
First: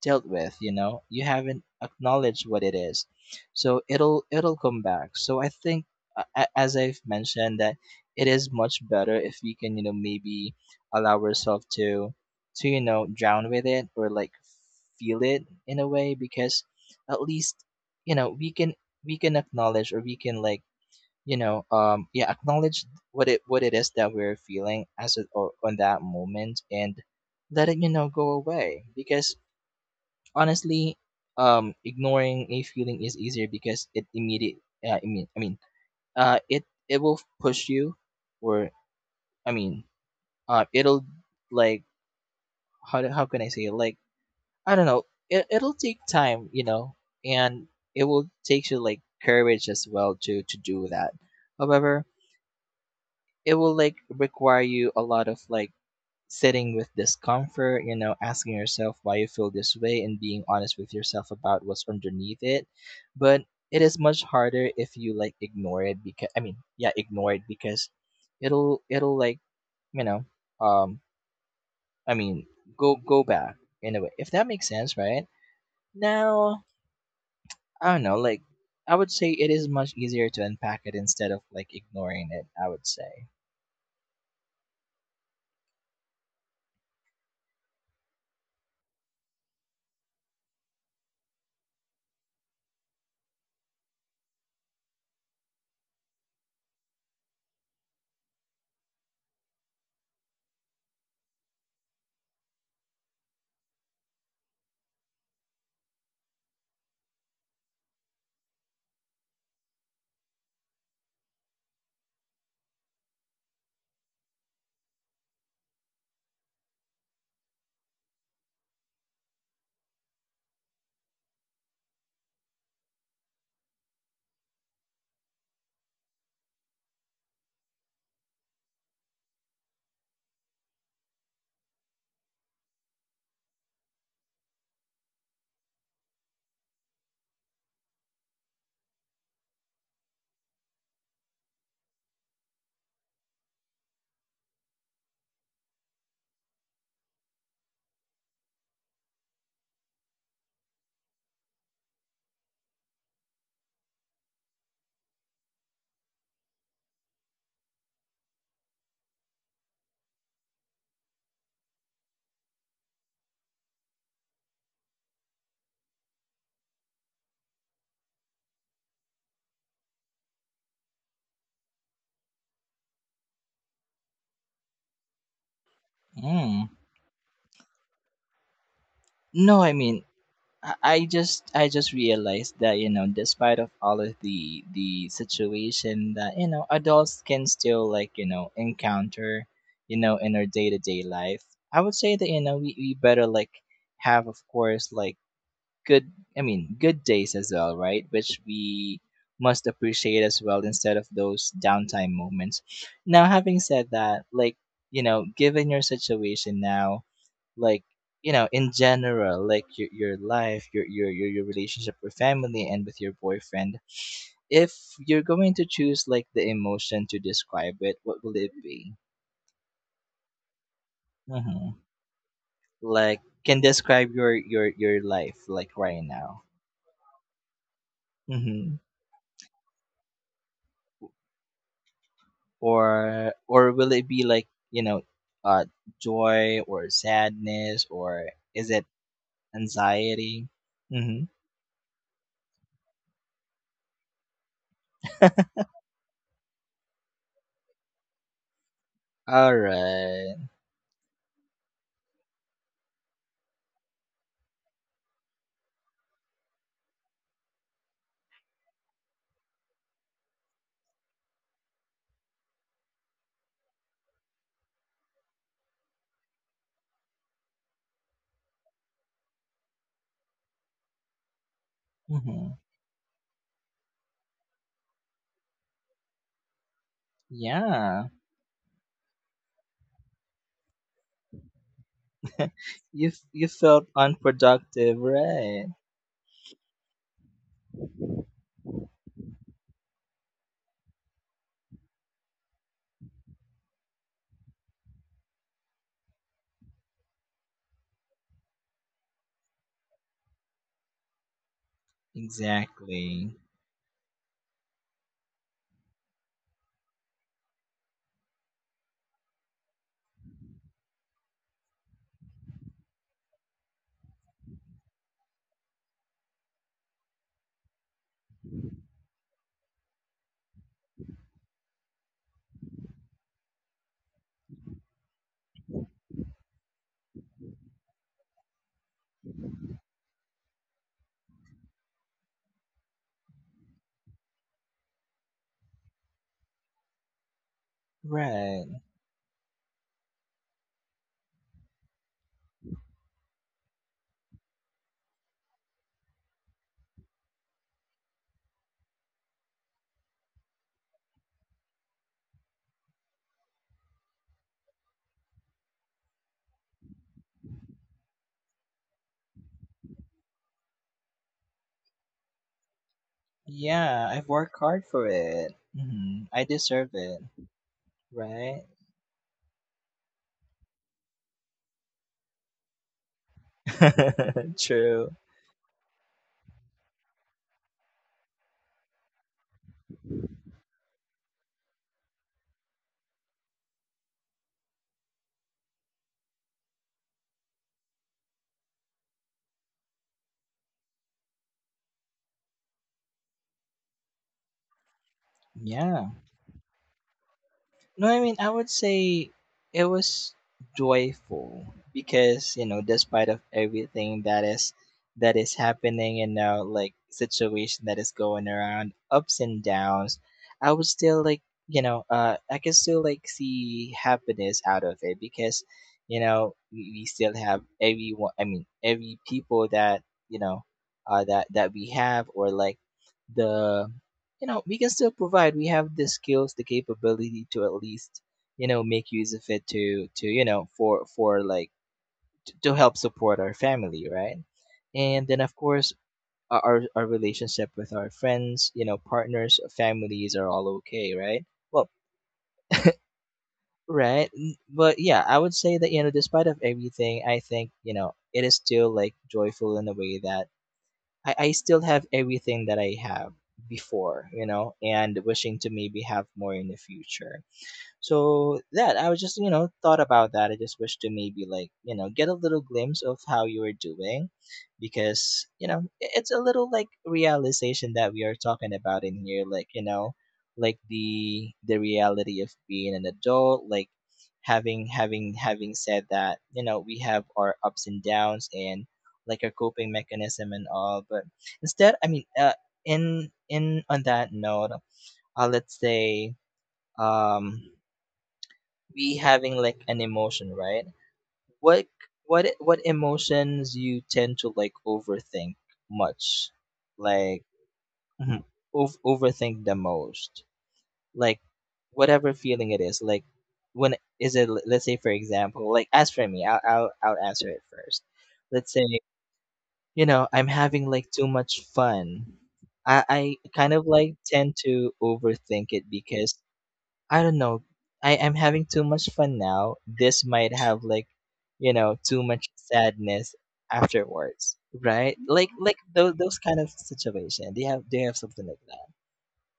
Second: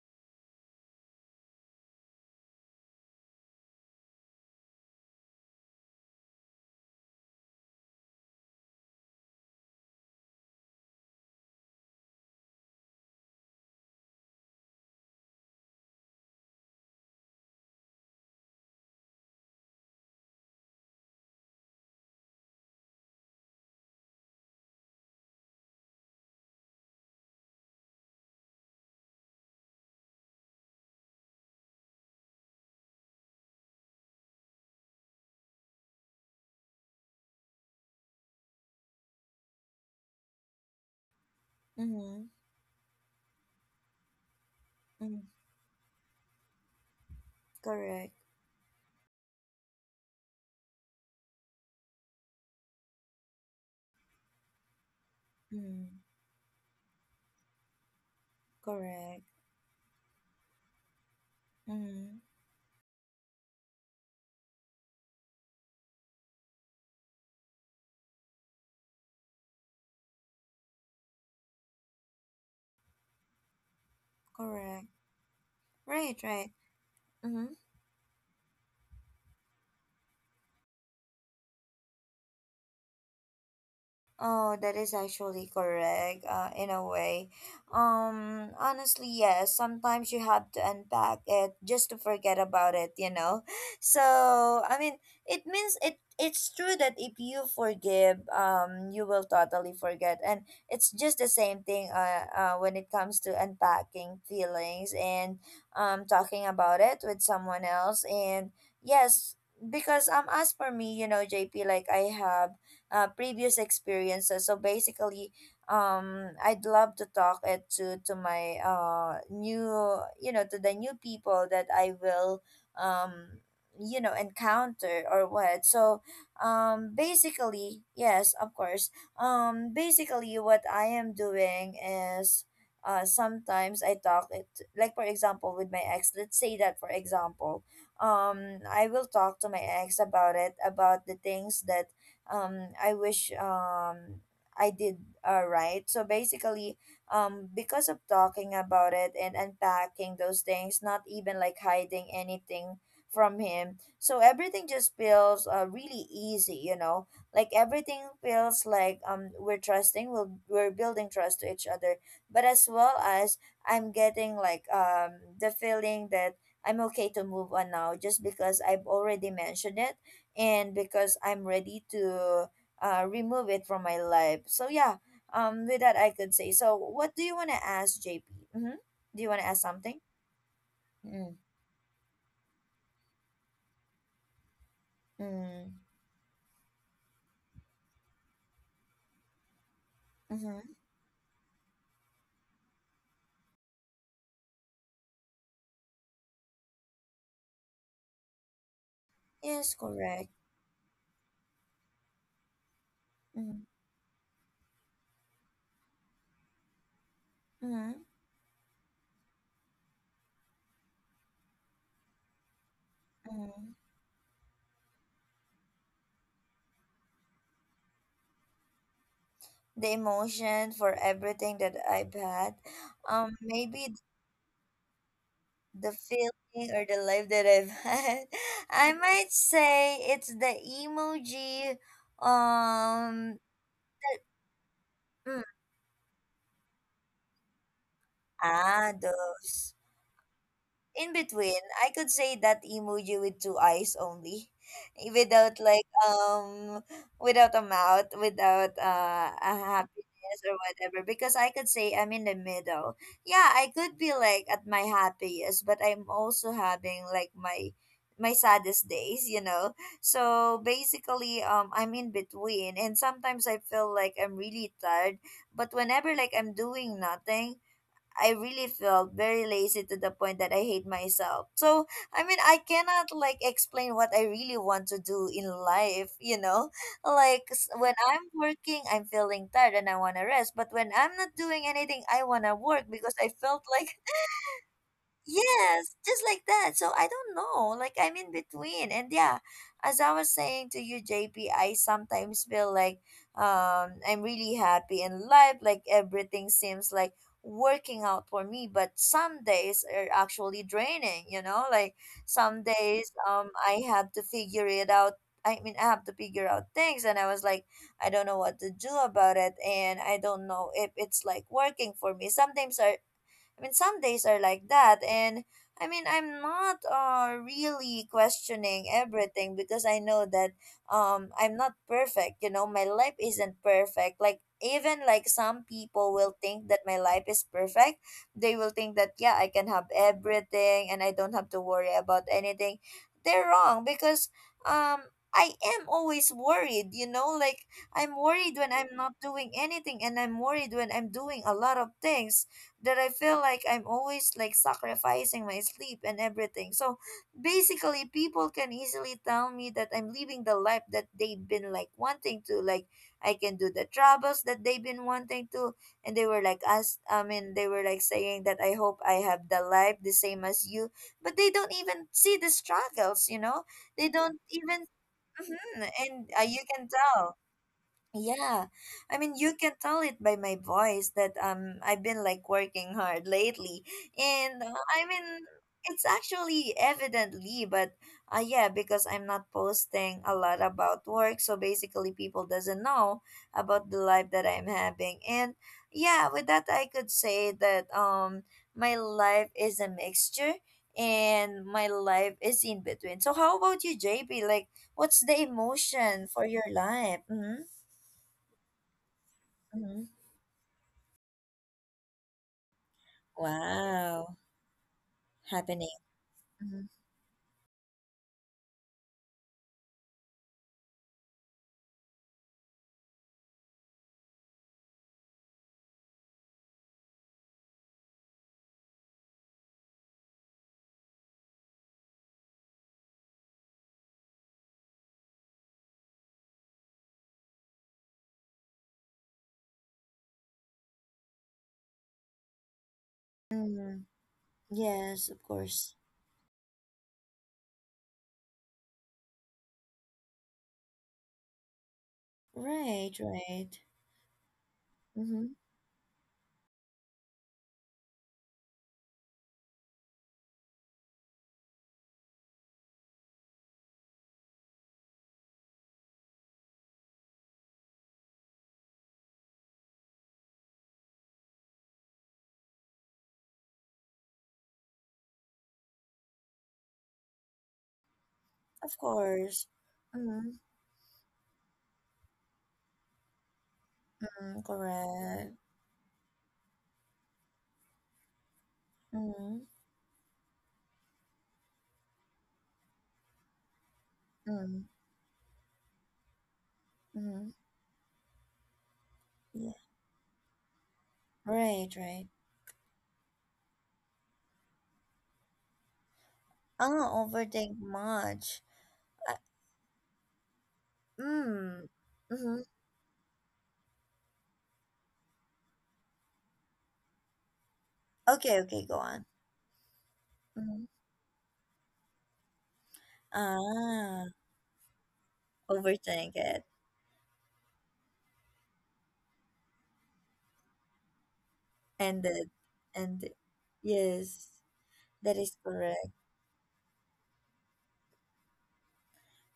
[SPEAKER 2] dealt with. You haven't acknowledged what it is. So it'll, come back. So I think, as I've mentioned, that it is much better if we can, maybe allow ourselves to, drown with it, or like feel it in a way, because, at least, we can acknowledge, or we can, like, yeah, acknowledge what it is that we're feeling, as it, or on that moment, and let it go away. Because honestly, ignoring a feeling is easier because it immediate I mean, it will push you, or, I mean, it'll like...
[SPEAKER 1] Mm-hmm.
[SPEAKER 2] how can I say it, like, I don't know.
[SPEAKER 1] Mm-hmm.
[SPEAKER 2] It'll take time, and it
[SPEAKER 1] Correct.
[SPEAKER 2] will take you like courage as well to do that. However, it will like require you a lot of like
[SPEAKER 1] Mm-hmm.
[SPEAKER 2] sitting with discomfort, asking yourself why
[SPEAKER 1] Correct.
[SPEAKER 2] you feel this way, and being honest with yourself about what's
[SPEAKER 1] Mm-hmm.
[SPEAKER 2] underneath it. But it is much harder if you like ignore it, because, I mean, yeah, ignore it, because it'll like, you know, um I mean, go back, in a way. If that makes
[SPEAKER 1] Correct.
[SPEAKER 2] sense, right?
[SPEAKER 1] Right, right.
[SPEAKER 2] Now,
[SPEAKER 1] Mm-hmm.
[SPEAKER 2] I don't know, like, I would say it is much easier to unpack it, instead of like ignoring it, I would say.
[SPEAKER 1] Oh, that is actually correct, in a way. Honestly, yes, sometimes you have to unpack it just to forget about it, you know? So, I mean, it means it's true that if you forgive, you will totally forget. And it's just the same thing when it comes to unpacking feelings and talking about it with someone else. And yes, because as for me, you know, JP, like I have previous experiences. So basically, I'd love to talk it to my new to the new people that I will um encounter or what. So basically, yes, of course. Basically what I am doing is. Sometimes I talk it, like for example with my ex. Let's say that for example, I will talk to my ex about it, about the things that I wish I did, right. So basically, because of talking about it and unpacking those things, not even like hiding anything from him, so everything just feels really easy, you know, like everything feels like we're we're building trust to each other, but as well as I'm getting like the feeling that I'm okay to move on now, just because I've already mentioned it, and because I'm ready to remove it from my life. So yeah, with that I could say.
[SPEAKER 2] Mm.
[SPEAKER 1] So what do you want to ask, JP? Mm-hmm. Do you want to
[SPEAKER 2] No,
[SPEAKER 1] ask
[SPEAKER 2] I mean,
[SPEAKER 1] something? Mm-hmm.
[SPEAKER 2] I just realized that despite of all of the
[SPEAKER 1] Mm-hmm.
[SPEAKER 2] situation that adults can still like encounter, in our day-to-day life. I would say that we better like have, of course, like good, I mean, good days as well, right? Which we must
[SPEAKER 1] Yes,
[SPEAKER 2] appreciate
[SPEAKER 1] correct.
[SPEAKER 2] as well, instead of those downtime moments. Now, having
[SPEAKER 1] Mm-hmm.
[SPEAKER 2] said that, like, given your situation now, like
[SPEAKER 1] Mm-hmm.
[SPEAKER 2] in general, like your life, your relationship with family and with your
[SPEAKER 1] Mm-hmm.
[SPEAKER 2] boyfriend, if you're going to choose like the emotion to describe it, what will it be?
[SPEAKER 1] The emotion for everything
[SPEAKER 2] Mm-hmm.
[SPEAKER 1] that I've had,
[SPEAKER 2] Like, can
[SPEAKER 1] maybe
[SPEAKER 2] describe your life like
[SPEAKER 1] the
[SPEAKER 2] right now?
[SPEAKER 1] feeling or the life that I've had.
[SPEAKER 2] Mm-hmm.
[SPEAKER 1] I might say it's the emoji,
[SPEAKER 2] Or
[SPEAKER 1] um,
[SPEAKER 2] will it be
[SPEAKER 1] that,
[SPEAKER 2] like,
[SPEAKER 1] mm,
[SPEAKER 2] uh joy or sadness, or is it
[SPEAKER 1] ah, those.
[SPEAKER 2] anxiety?
[SPEAKER 1] In
[SPEAKER 2] Mm-hmm.
[SPEAKER 1] between, I could say that emoji with two eyes only, without like without a mouth, without
[SPEAKER 2] All
[SPEAKER 1] a
[SPEAKER 2] right.
[SPEAKER 1] happiness or whatever. Because I could say I'm in the middle. Yeah, I could be like at my happiest, but I'm also having like my saddest days, you know. So basically, I'm in between, and sometimes I feel like I'm really tired. But whenever like I'm doing nothing. I really felt very lazy to the point that I hate myself. So, I mean,
[SPEAKER 2] Mm-hmm.
[SPEAKER 1] I cannot like explain what I really want to do in life, you know? Like when
[SPEAKER 2] Yeah,
[SPEAKER 1] I'm working, I'm feeling tired and I want to rest, but when I'm not doing anything, I want to work
[SPEAKER 2] you
[SPEAKER 1] because I
[SPEAKER 2] you
[SPEAKER 1] felt
[SPEAKER 2] felt
[SPEAKER 1] like.
[SPEAKER 2] unproductive, right?
[SPEAKER 1] Yes, just like that. So I don't know. Like I'm in between. And yeah, as I was saying to you, JP, I sometimes feel like I'm really happy in life. Like everything seems like working out for me, but some days are actually draining, you know? Like some days
[SPEAKER 2] Exactly.
[SPEAKER 1] I have to figure it out. I mean, I have to figure out things and I was like, I don't know what to do about it, and I don't know if it's like working for me. Sometimes I mean, some days are like that. And I mean, I'm not really questioning everything because I know that I'm not perfect. You know, my life isn't perfect. Like even like some people will think that my life is perfect. They will think that yeah, I can have everything and I don't have to worry about anything. They're wrong because um I am always worried, you know, like I'm worried
[SPEAKER 2] Right.
[SPEAKER 1] when I'm not doing anything, and I'm worried when I'm doing a lot of things that I feel like I'm always like sacrificing my sleep and everything. So basically, people can easily tell me that I'm living the life that they've been like wanting to. Like I can do the travels that they've been wanting to, and they were like us. I mean, they were like saying that I hope I have the life the same as you, but they don't even see the struggles. You know,
[SPEAKER 2] Yeah,
[SPEAKER 1] they
[SPEAKER 2] I've
[SPEAKER 1] don't
[SPEAKER 2] worked hard
[SPEAKER 1] even.
[SPEAKER 2] for it.
[SPEAKER 1] Mhm.
[SPEAKER 2] Hmm,
[SPEAKER 1] And
[SPEAKER 2] I
[SPEAKER 1] you
[SPEAKER 2] deserve
[SPEAKER 1] can
[SPEAKER 2] it,
[SPEAKER 1] tell.
[SPEAKER 2] right?
[SPEAKER 1] Yeah, I mean, you can tell it by my voice that I've been like working hard lately, and I
[SPEAKER 2] True.
[SPEAKER 1] mean it's actually evidently, but yeah, because I'm not posting a lot about work, so basically people doesn't know about the life that I'm having, and yeah, with that I could say that my life is a mixture, and my life is in between. So how about you, JP? Like, what's the
[SPEAKER 2] Yeah.
[SPEAKER 1] emotion for your life? Mm-hmm.
[SPEAKER 2] No, I mean, I would say it
[SPEAKER 1] Mhm.
[SPEAKER 2] was joyful because, despite of everything
[SPEAKER 1] Wow,
[SPEAKER 2] that is
[SPEAKER 1] happening.
[SPEAKER 2] happening, and now
[SPEAKER 1] Mhm.
[SPEAKER 2] like situation that is going around, ups and downs, I would still like, I can still like see happiness out of it, because we still have everyone, I mean, every people that, you know, that we have, or like the, we can still provide, we have the skills, the capability to, at least, make use of it, to for like to help support our
[SPEAKER 1] Mm,
[SPEAKER 2] family, right? And
[SPEAKER 1] yes, of
[SPEAKER 2] then, of course,
[SPEAKER 1] course.
[SPEAKER 2] our relationship with our friends, partners, families, are all okay, right? Well,
[SPEAKER 1] Right, right.
[SPEAKER 2] right, but yeah, I would
[SPEAKER 1] Mm-hmm.
[SPEAKER 2] say that despite of everything, I think, it is still like joyful, in a way that I still have everything that I have before, and wishing to maybe have more in the future. So that I was just, thought about that. I just wish to maybe like get a little glimpse of how you are doing, because it's a little like realization that we are talking
[SPEAKER 1] Of
[SPEAKER 2] about in here.
[SPEAKER 1] course.
[SPEAKER 2] Like,
[SPEAKER 1] Mm-hmm.
[SPEAKER 2] like the reality of being an adult. Like,
[SPEAKER 1] Mm, correct.
[SPEAKER 2] having said that, we have our ups and downs and like our
[SPEAKER 1] Mm-hmm.
[SPEAKER 2] coping mechanism and all. But instead, I mean, in on that note,
[SPEAKER 1] Mm,
[SPEAKER 2] let's say,
[SPEAKER 1] mm,
[SPEAKER 2] um we having
[SPEAKER 1] yeah.
[SPEAKER 2] like an emotion, right? What
[SPEAKER 1] Right, right.
[SPEAKER 2] what emotions you tend to like overthink much,
[SPEAKER 1] I don't
[SPEAKER 2] like,
[SPEAKER 1] overthink
[SPEAKER 2] mhm,
[SPEAKER 1] much. I,
[SPEAKER 2] overthink the most, like
[SPEAKER 1] mm,
[SPEAKER 2] whatever
[SPEAKER 1] mm-hmm.
[SPEAKER 2] feeling it is, like, when is it? Let's say, for example, like, as for me, I'll answer it first.
[SPEAKER 1] Okay,
[SPEAKER 2] Let's say
[SPEAKER 1] okay, go on.
[SPEAKER 2] I'm
[SPEAKER 1] Mm-hmm.
[SPEAKER 2] having like too much fun. I kind of like
[SPEAKER 1] Ah,
[SPEAKER 2] tend to overthink it,
[SPEAKER 1] overthink
[SPEAKER 2] because
[SPEAKER 1] it.
[SPEAKER 2] I don't know, I am having too much fun now. This might have like, too much
[SPEAKER 1] Ended. And
[SPEAKER 2] sadness
[SPEAKER 1] yes,
[SPEAKER 2] afterwards, right?
[SPEAKER 1] that
[SPEAKER 2] Like
[SPEAKER 1] is
[SPEAKER 2] like
[SPEAKER 1] correct.
[SPEAKER 2] those kind of situation. They have something like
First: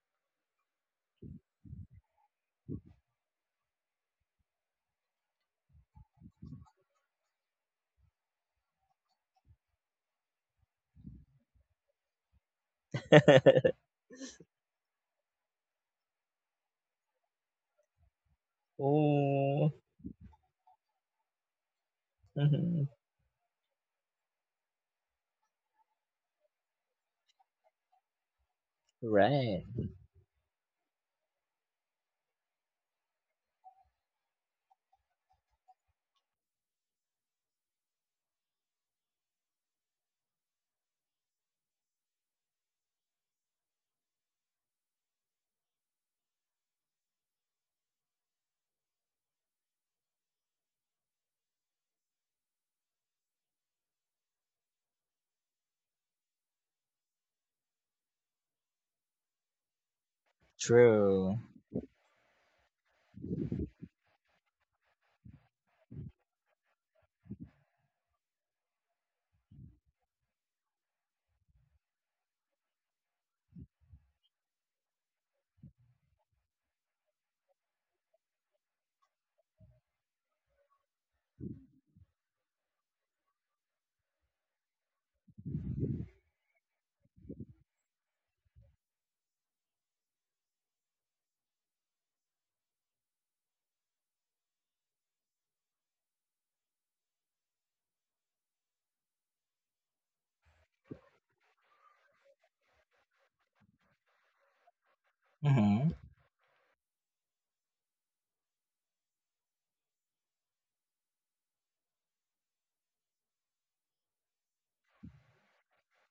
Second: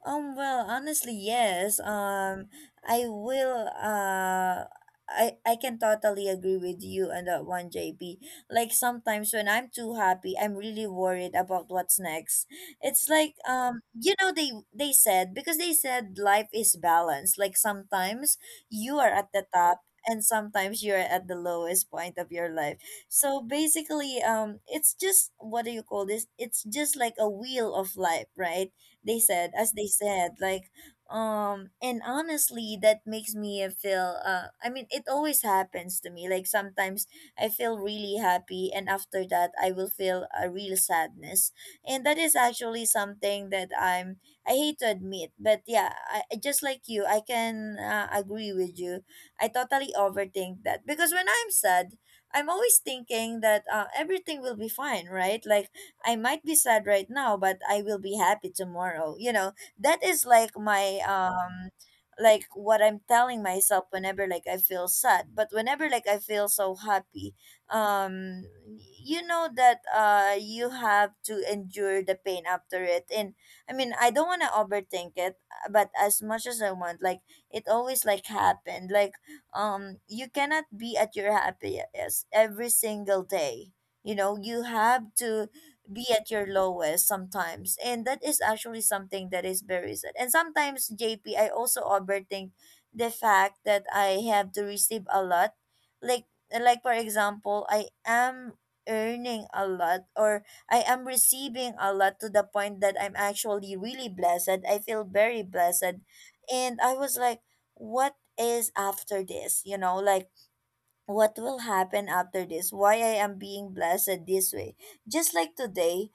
[SPEAKER 1] Well, honestly, yes. I will, uh, I can totally agree with you on that one, JP. Like sometimes when I'm too happy, I'm really worried about what's next. It's like,
[SPEAKER 2] that.
[SPEAKER 1] you know, they said, because they said life is balanced. Like sometimes you are at the
[SPEAKER 2] Oh,
[SPEAKER 1] top and sometimes you're at the lowest point of your life.
[SPEAKER 2] hmm.
[SPEAKER 1] So basically, it's just, what do you call this? It's just like a wheel of life, right? they said
[SPEAKER 2] Right.
[SPEAKER 1] as they said, like and honestly that makes me feel I mean, it always happens to me. Like sometimes I feel really happy, and after that I will feel a real sadness, and that is actually something that I hate to admit. But yeah, just like you, I can agree with you. I totally overthink that because when I'm sad, I'm always thinking that everything will be fine, right? Like I might be sad right now, but I will be happy tomorrow. You know, that is like my
[SPEAKER 2] True.
[SPEAKER 1] like what I'm telling myself whenever like I feel sad. But whenever like I feel so happy, um you know that you have to endure the pain after it. And I mean, I don't wanna overthink it, but as much as I want, like it always like happened. Like you cannot be at your happiest every single day. You know, you have to be at your lowest sometimes, and that is actually something that is very sad. And sometimes, JP, I also overthink the fact that I have to receive a lot. like like for example, I am earning a lot, or I am receiving a lot to the point that I'm actually really blessed. I feel very
[SPEAKER 2] Hmm.
[SPEAKER 1] blessed, and I was like, what is after this? You know, like what will happen after this? Why I am being blessed this way? Just like today,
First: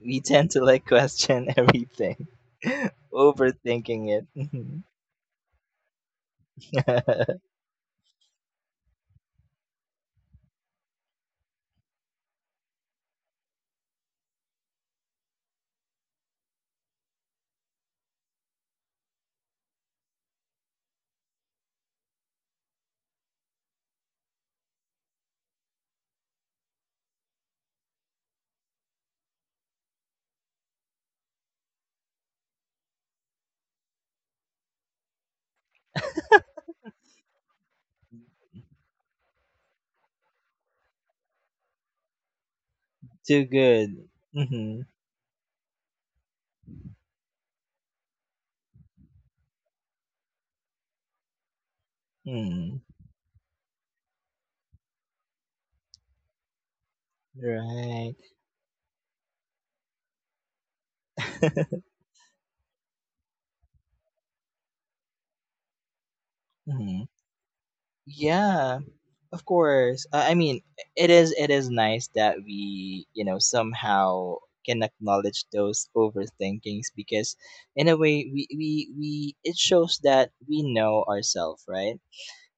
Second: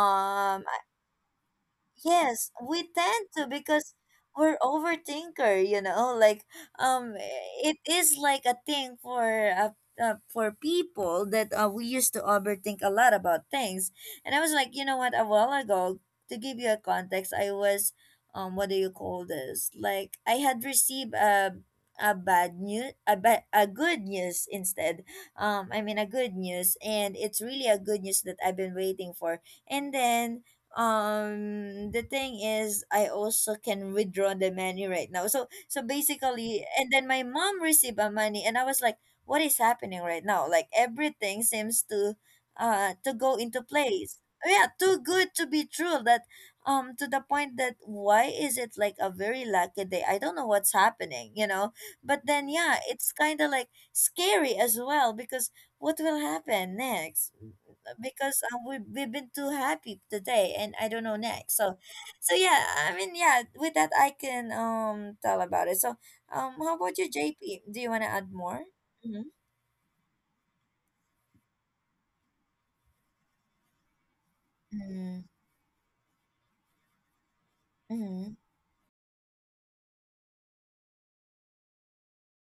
[SPEAKER 2] We tend to like question everything.
[SPEAKER 1] yes, we tend to, because
[SPEAKER 2] Overthinking it.
[SPEAKER 1] we're
[SPEAKER 2] Mhm.
[SPEAKER 1] overthinker, you know, like um it is like a thing uh, for people that we used to overthink a lot about things. And I was like, you know what, a while ago, to give you a context, I was what do you call this? Like I had received a bad news, a good news instead. I mean, a good news, and it's really a good news that I've been waiting for. And then the thing is I also can withdraw the money right now. So basically, and then my mom received a money, and I was like, what is happening right now? Like everything seems to go
[SPEAKER 2] Too
[SPEAKER 1] into
[SPEAKER 2] good.
[SPEAKER 1] place. Yeah,
[SPEAKER 2] Hmm.
[SPEAKER 1] too good to be true that to the point that why is it like a very lucky day? I don't know what's happening, you know. But then yeah,
[SPEAKER 2] Mm.
[SPEAKER 1] it's kind of like scary as well because what will happen next,
[SPEAKER 2] Right.
[SPEAKER 1] because we we've been too happy today, and I don't know next. So, so yeah, I mean, yeah. With that, I can tell about it. So, how about
[SPEAKER 2] Mhm.
[SPEAKER 1] you, JP? Do you want to add more?
[SPEAKER 2] Yeah,
[SPEAKER 1] Mm-hmm.
[SPEAKER 2] of course. I mean, it is nice that we, somehow can
[SPEAKER 1] Mm-hmm.
[SPEAKER 2] acknowledge those overthinkings, because, in a way,
[SPEAKER 1] Mm-hmm.
[SPEAKER 2] we it shows that we know ourselves, right?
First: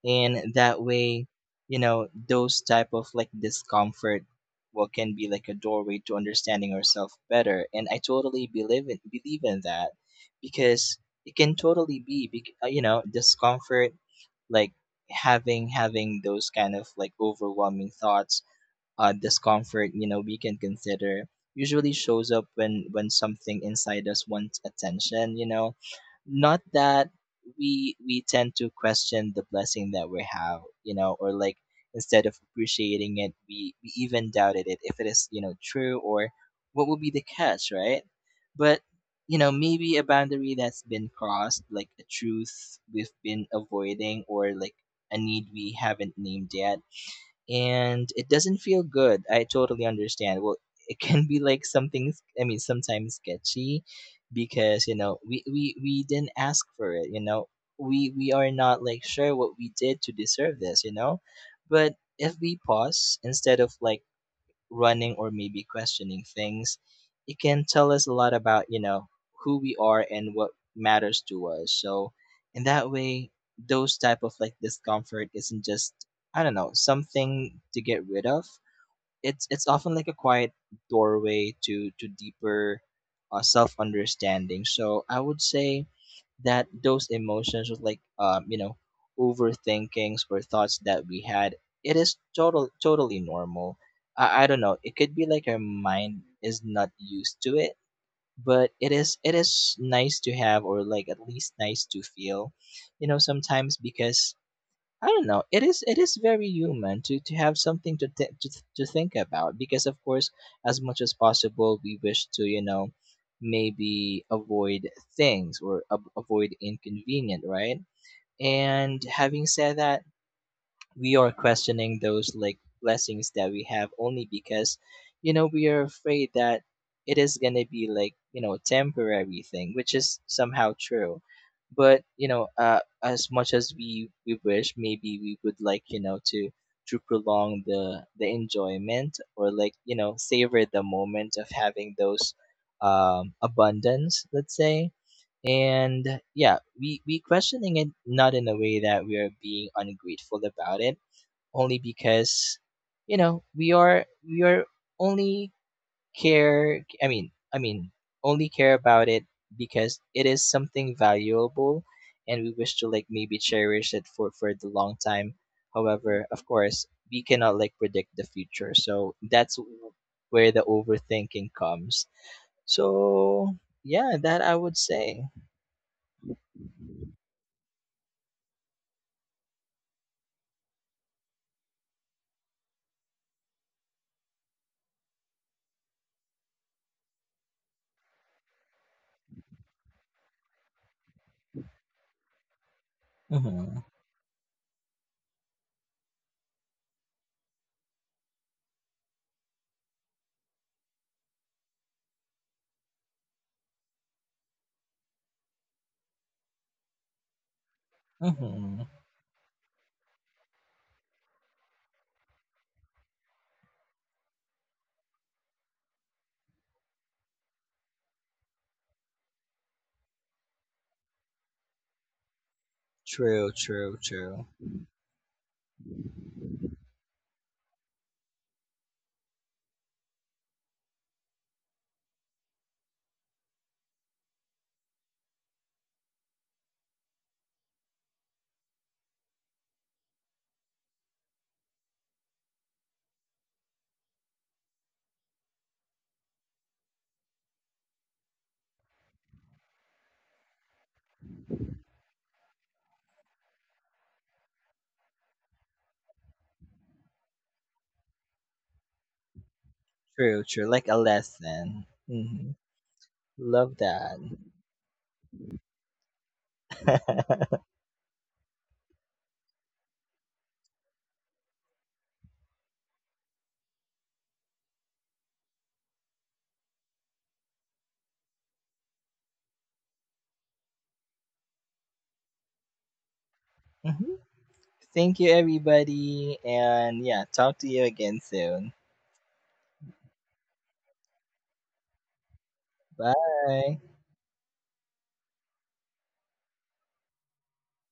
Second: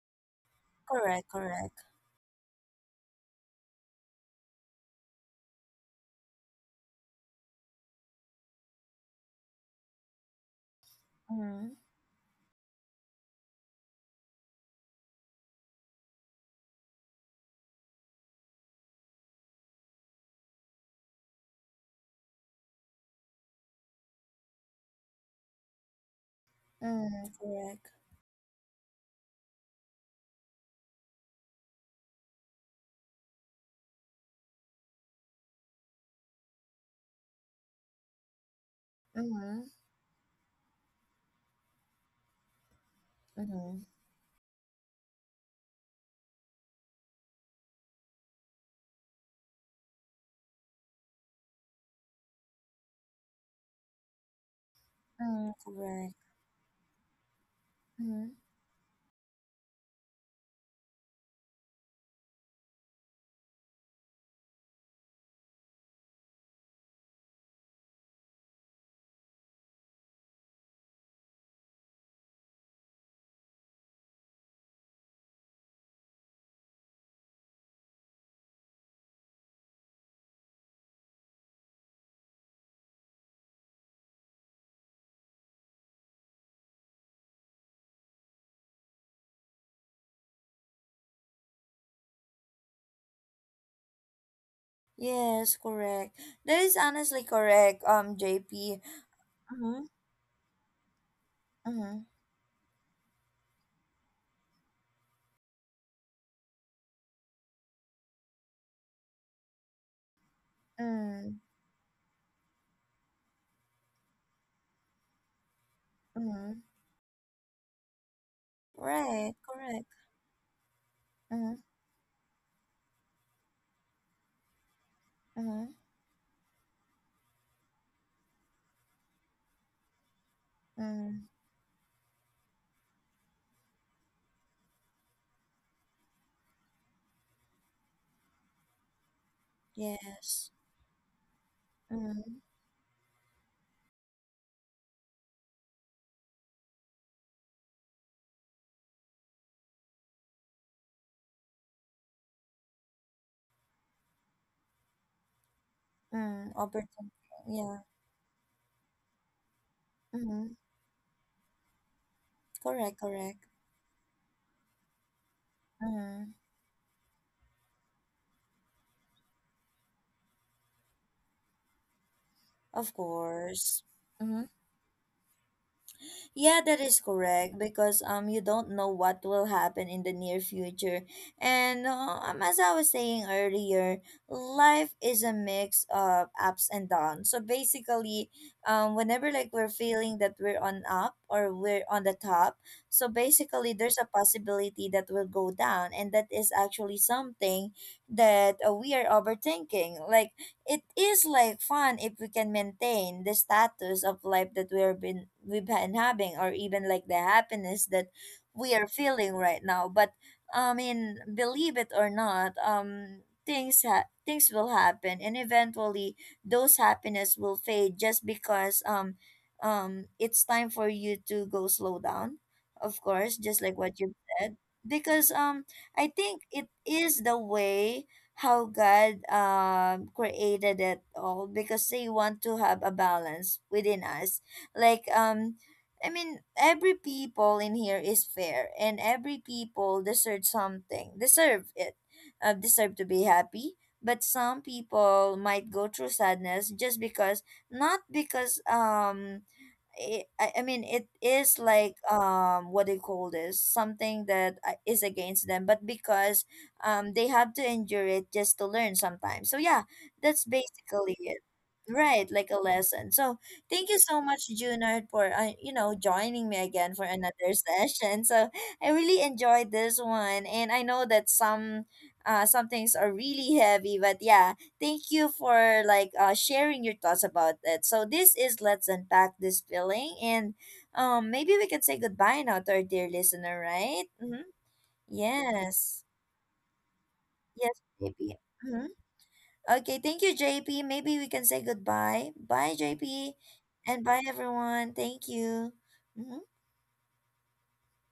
[SPEAKER 2] And that way,
[SPEAKER 1] Correct. Correct.
[SPEAKER 2] those type of like discomfort, what can be like a doorway to understanding ourselves better. And I totally believe in that, because it can
[SPEAKER 1] Mm-hmm.
[SPEAKER 2] totally be, discomfort, like, having those kind of like overwhelming thoughts, discomfort, we can consider, usually shows up when something inside us wants attention, not that
[SPEAKER 1] Mm-hmm. Correct.
[SPEAKER 2] we tend to question the blessing that we have, or like, instead of appreciating it, we even doubted it if it is, true, or what would be the catch, right? But,
[SPEAKER 1] Mm-hmm.
[SPEAKER 2] maybe a boundary that's been crossed, like a truth we've been
[SPEAKER 1] Mm-hmm.
[SPEAKER 2] avoiding, or like a need we haven't named yet, and it doesn't feel good. I totally understand. Well, it can be like something, I mean, sometimes sketchy, because, we,
[SPEAKER 1] Mm-hmm.
[SPEAKER 2] we
[SPEAKER 1] Correct.
[SPEAKER 2] didn't ask for it. We,
[SPEAKER 1] Mm-hmm.
[SPEAKER 2] we are not like sure what we did to deserve this. But if we pause, instead of like running or maybe questioning things, it can tell us a lot about, who we are and what matters to us. So, in that way, those type of like discomfort isn't just, I don't know, something to get rid of. It's, often like a quiet doorway to deeper self understanding. So I would say that those emotions was like, overthinkings or thoughts that we had, it is totally normal. I don't know, it could be like
[SPEAKER 1] Yes,
[SPEAKER 2] our
[SPEAKER 1] correct.
[SPEAKER 2] mind
[SPEAKER 1] That
[SPEAKER 2] is
[SPEAKER 1] is
[SPEAKER 2] not
[SPEAKER 1] honestly
[SPEAKER 2] used to it.
[SPEAKER 1] correct,
[SPEAKER 2] But
[SPEAKER 1] JP.
[SPEAKER 2] it is
[SPEAKER 1] Mm-hmm.
[SPEAKER 2] nice to have, or like at least nice
[SPEAKER 1] Mm-hmm.
[SPEAKER 2] to feel, sometimes, because I don't know, it is very human to have something to think about, because, of course, as much as
[SPEAKER 1] Mm-hmm.
[SPEAKER 2] possible, we wish to, maybe avoid things, or avoid
[SPEAKER 1] Mm-hmm.
[SPEAKER 2] inconvenient, right? And
[SPEAKER 1] Right,
[SPEAKER 2] having said
[SPEAKER 1] correct.
[SPEAKER 2] that, we are
[SPEAKER 1] Mm-hmm.
[SPEAKER 2] questioning those like blessings that we have, only because we
[SPEAKER 1] Mm-hmm.
[SPEAKER 2] are afraid that it is going to be like, temporary thing, which is somehow
[SPEAKER 1] Mm-hmm.
[SPEAKER 2] true. But, as much as we wish, maybe we would like, to prolong the enjoyment, or like,
[SPEAKER 1] Yes.
[SPEAKER 2] savor the moment of having those,
[SPEAKER 1] Mm,
[SPEAKER 2] abundance, let's say. And yeah, we questioning it, not in a way that we are being ungrateful about it, only because, we are only
[SPEAKER 1] mm,
[SPEAKER 2] care, i
[SPEAKER 1] overthinking.
[SPEAKER 2] mean i
[SPEAKER 1] Yeah.
[SPEAKER 2] mean only care about it, because it is
[SPEAKER 1] Mm,
[SPEAKER 2] something valuable. And we wish to
[SPEAKER 1] correct,
[SPEAKER 2] like
[SPEAKER 1] correct.
[SPEAKER 2] maybe cherish it for the long time. However,
[SPEAKER 1] Mm,
[SPEAKER 2] of course, we cannot like predict the future, so that's where the overthinking comes. So
[SPEAKER 1] of course.
[SPEAKER 2] yeah, that
[SPEAKER 1] Mm.
[SPEAKER 2] I would say.
[SPEAKER 1] Yeah, that is correct because you don't know what will happen in the near future. And as I was saying earlier, life is a mix of ups and downs. So basically, whenever like we're feeling that we're on up or we're on the top, so basically
[SPEAKER 2] Mm-hmm.
[SPEAKER 1] there's a possibility that we'll go down, and that is actually something that we are overthinking. Like it is like fun if we can maintain the status of life that we've been having, or even like the happiness that we are
[SPEAKER 2] Mm-hmm.
[SPEAKER 1] feeling right now. But I mean, believe it or not, things things will happen, and eventually those happiness will fade just because it's time for you to go slow down, of course,
[SPEAKER 2] True,
[SPEAKER 1] just like what
[SPEAKER 2] true,
[SPEAKER 1] you
[SPEAKER 2] true,
[SPEAKER 1] said, because I think it is the way how God created it all, because they want to have a balance within us. Like I mean, every people in here is fair, and every people deserve something. Deserve it. Deserve to be happy. But some people might go through sadness just because, not because it, I mean it is like what do you call this, something that is against them, but because they have to endure it just to learn sometimes. So yeah, that's
[SPEAKER 2] true, true, like a
[SPEAKER 1] basically it.
[SPEAKER 2] lesson.
[SPEAKER 1] Right, like
[SPEAKER 2] Mm-hmm.
[SPEAKER 1] a lesson. So
[SPEAKER 2] Love
[SPEAKER 1] thank you
[SPEAKER 2] that.
[SPEAKER 1] so much, Junard, for you know, joining me again for another session. So I really enjoyed this one, and I know that some things are really heavy, but yeah. Thank you for like sharing your thoughts about it. So this is, let's unpack this feeling. And maybe we can say goodbye now to our dear listener, right?
[SPEAKER 2] Mhm.
[SPEAKER 1] Mm-hmm.
[SPEAKER 2] Thank you,
[SPEAKER 1] Yes,
[SPEAKER 2] everybody. And yeah, talk to
[SPEAKER 1] yes,
[SPEAKER 2] you again
[SPEAKER 1] JP.
[SPEAKER 2] soon.
[SPEAKER 1] Mm-hmm. Okay, thank you, JP. Maybe we can say goodbye. Bye, JP,
[SPEAKER 2] Bye.
[SPEAKER 1] and bye, everyone. Thank you. Mhm.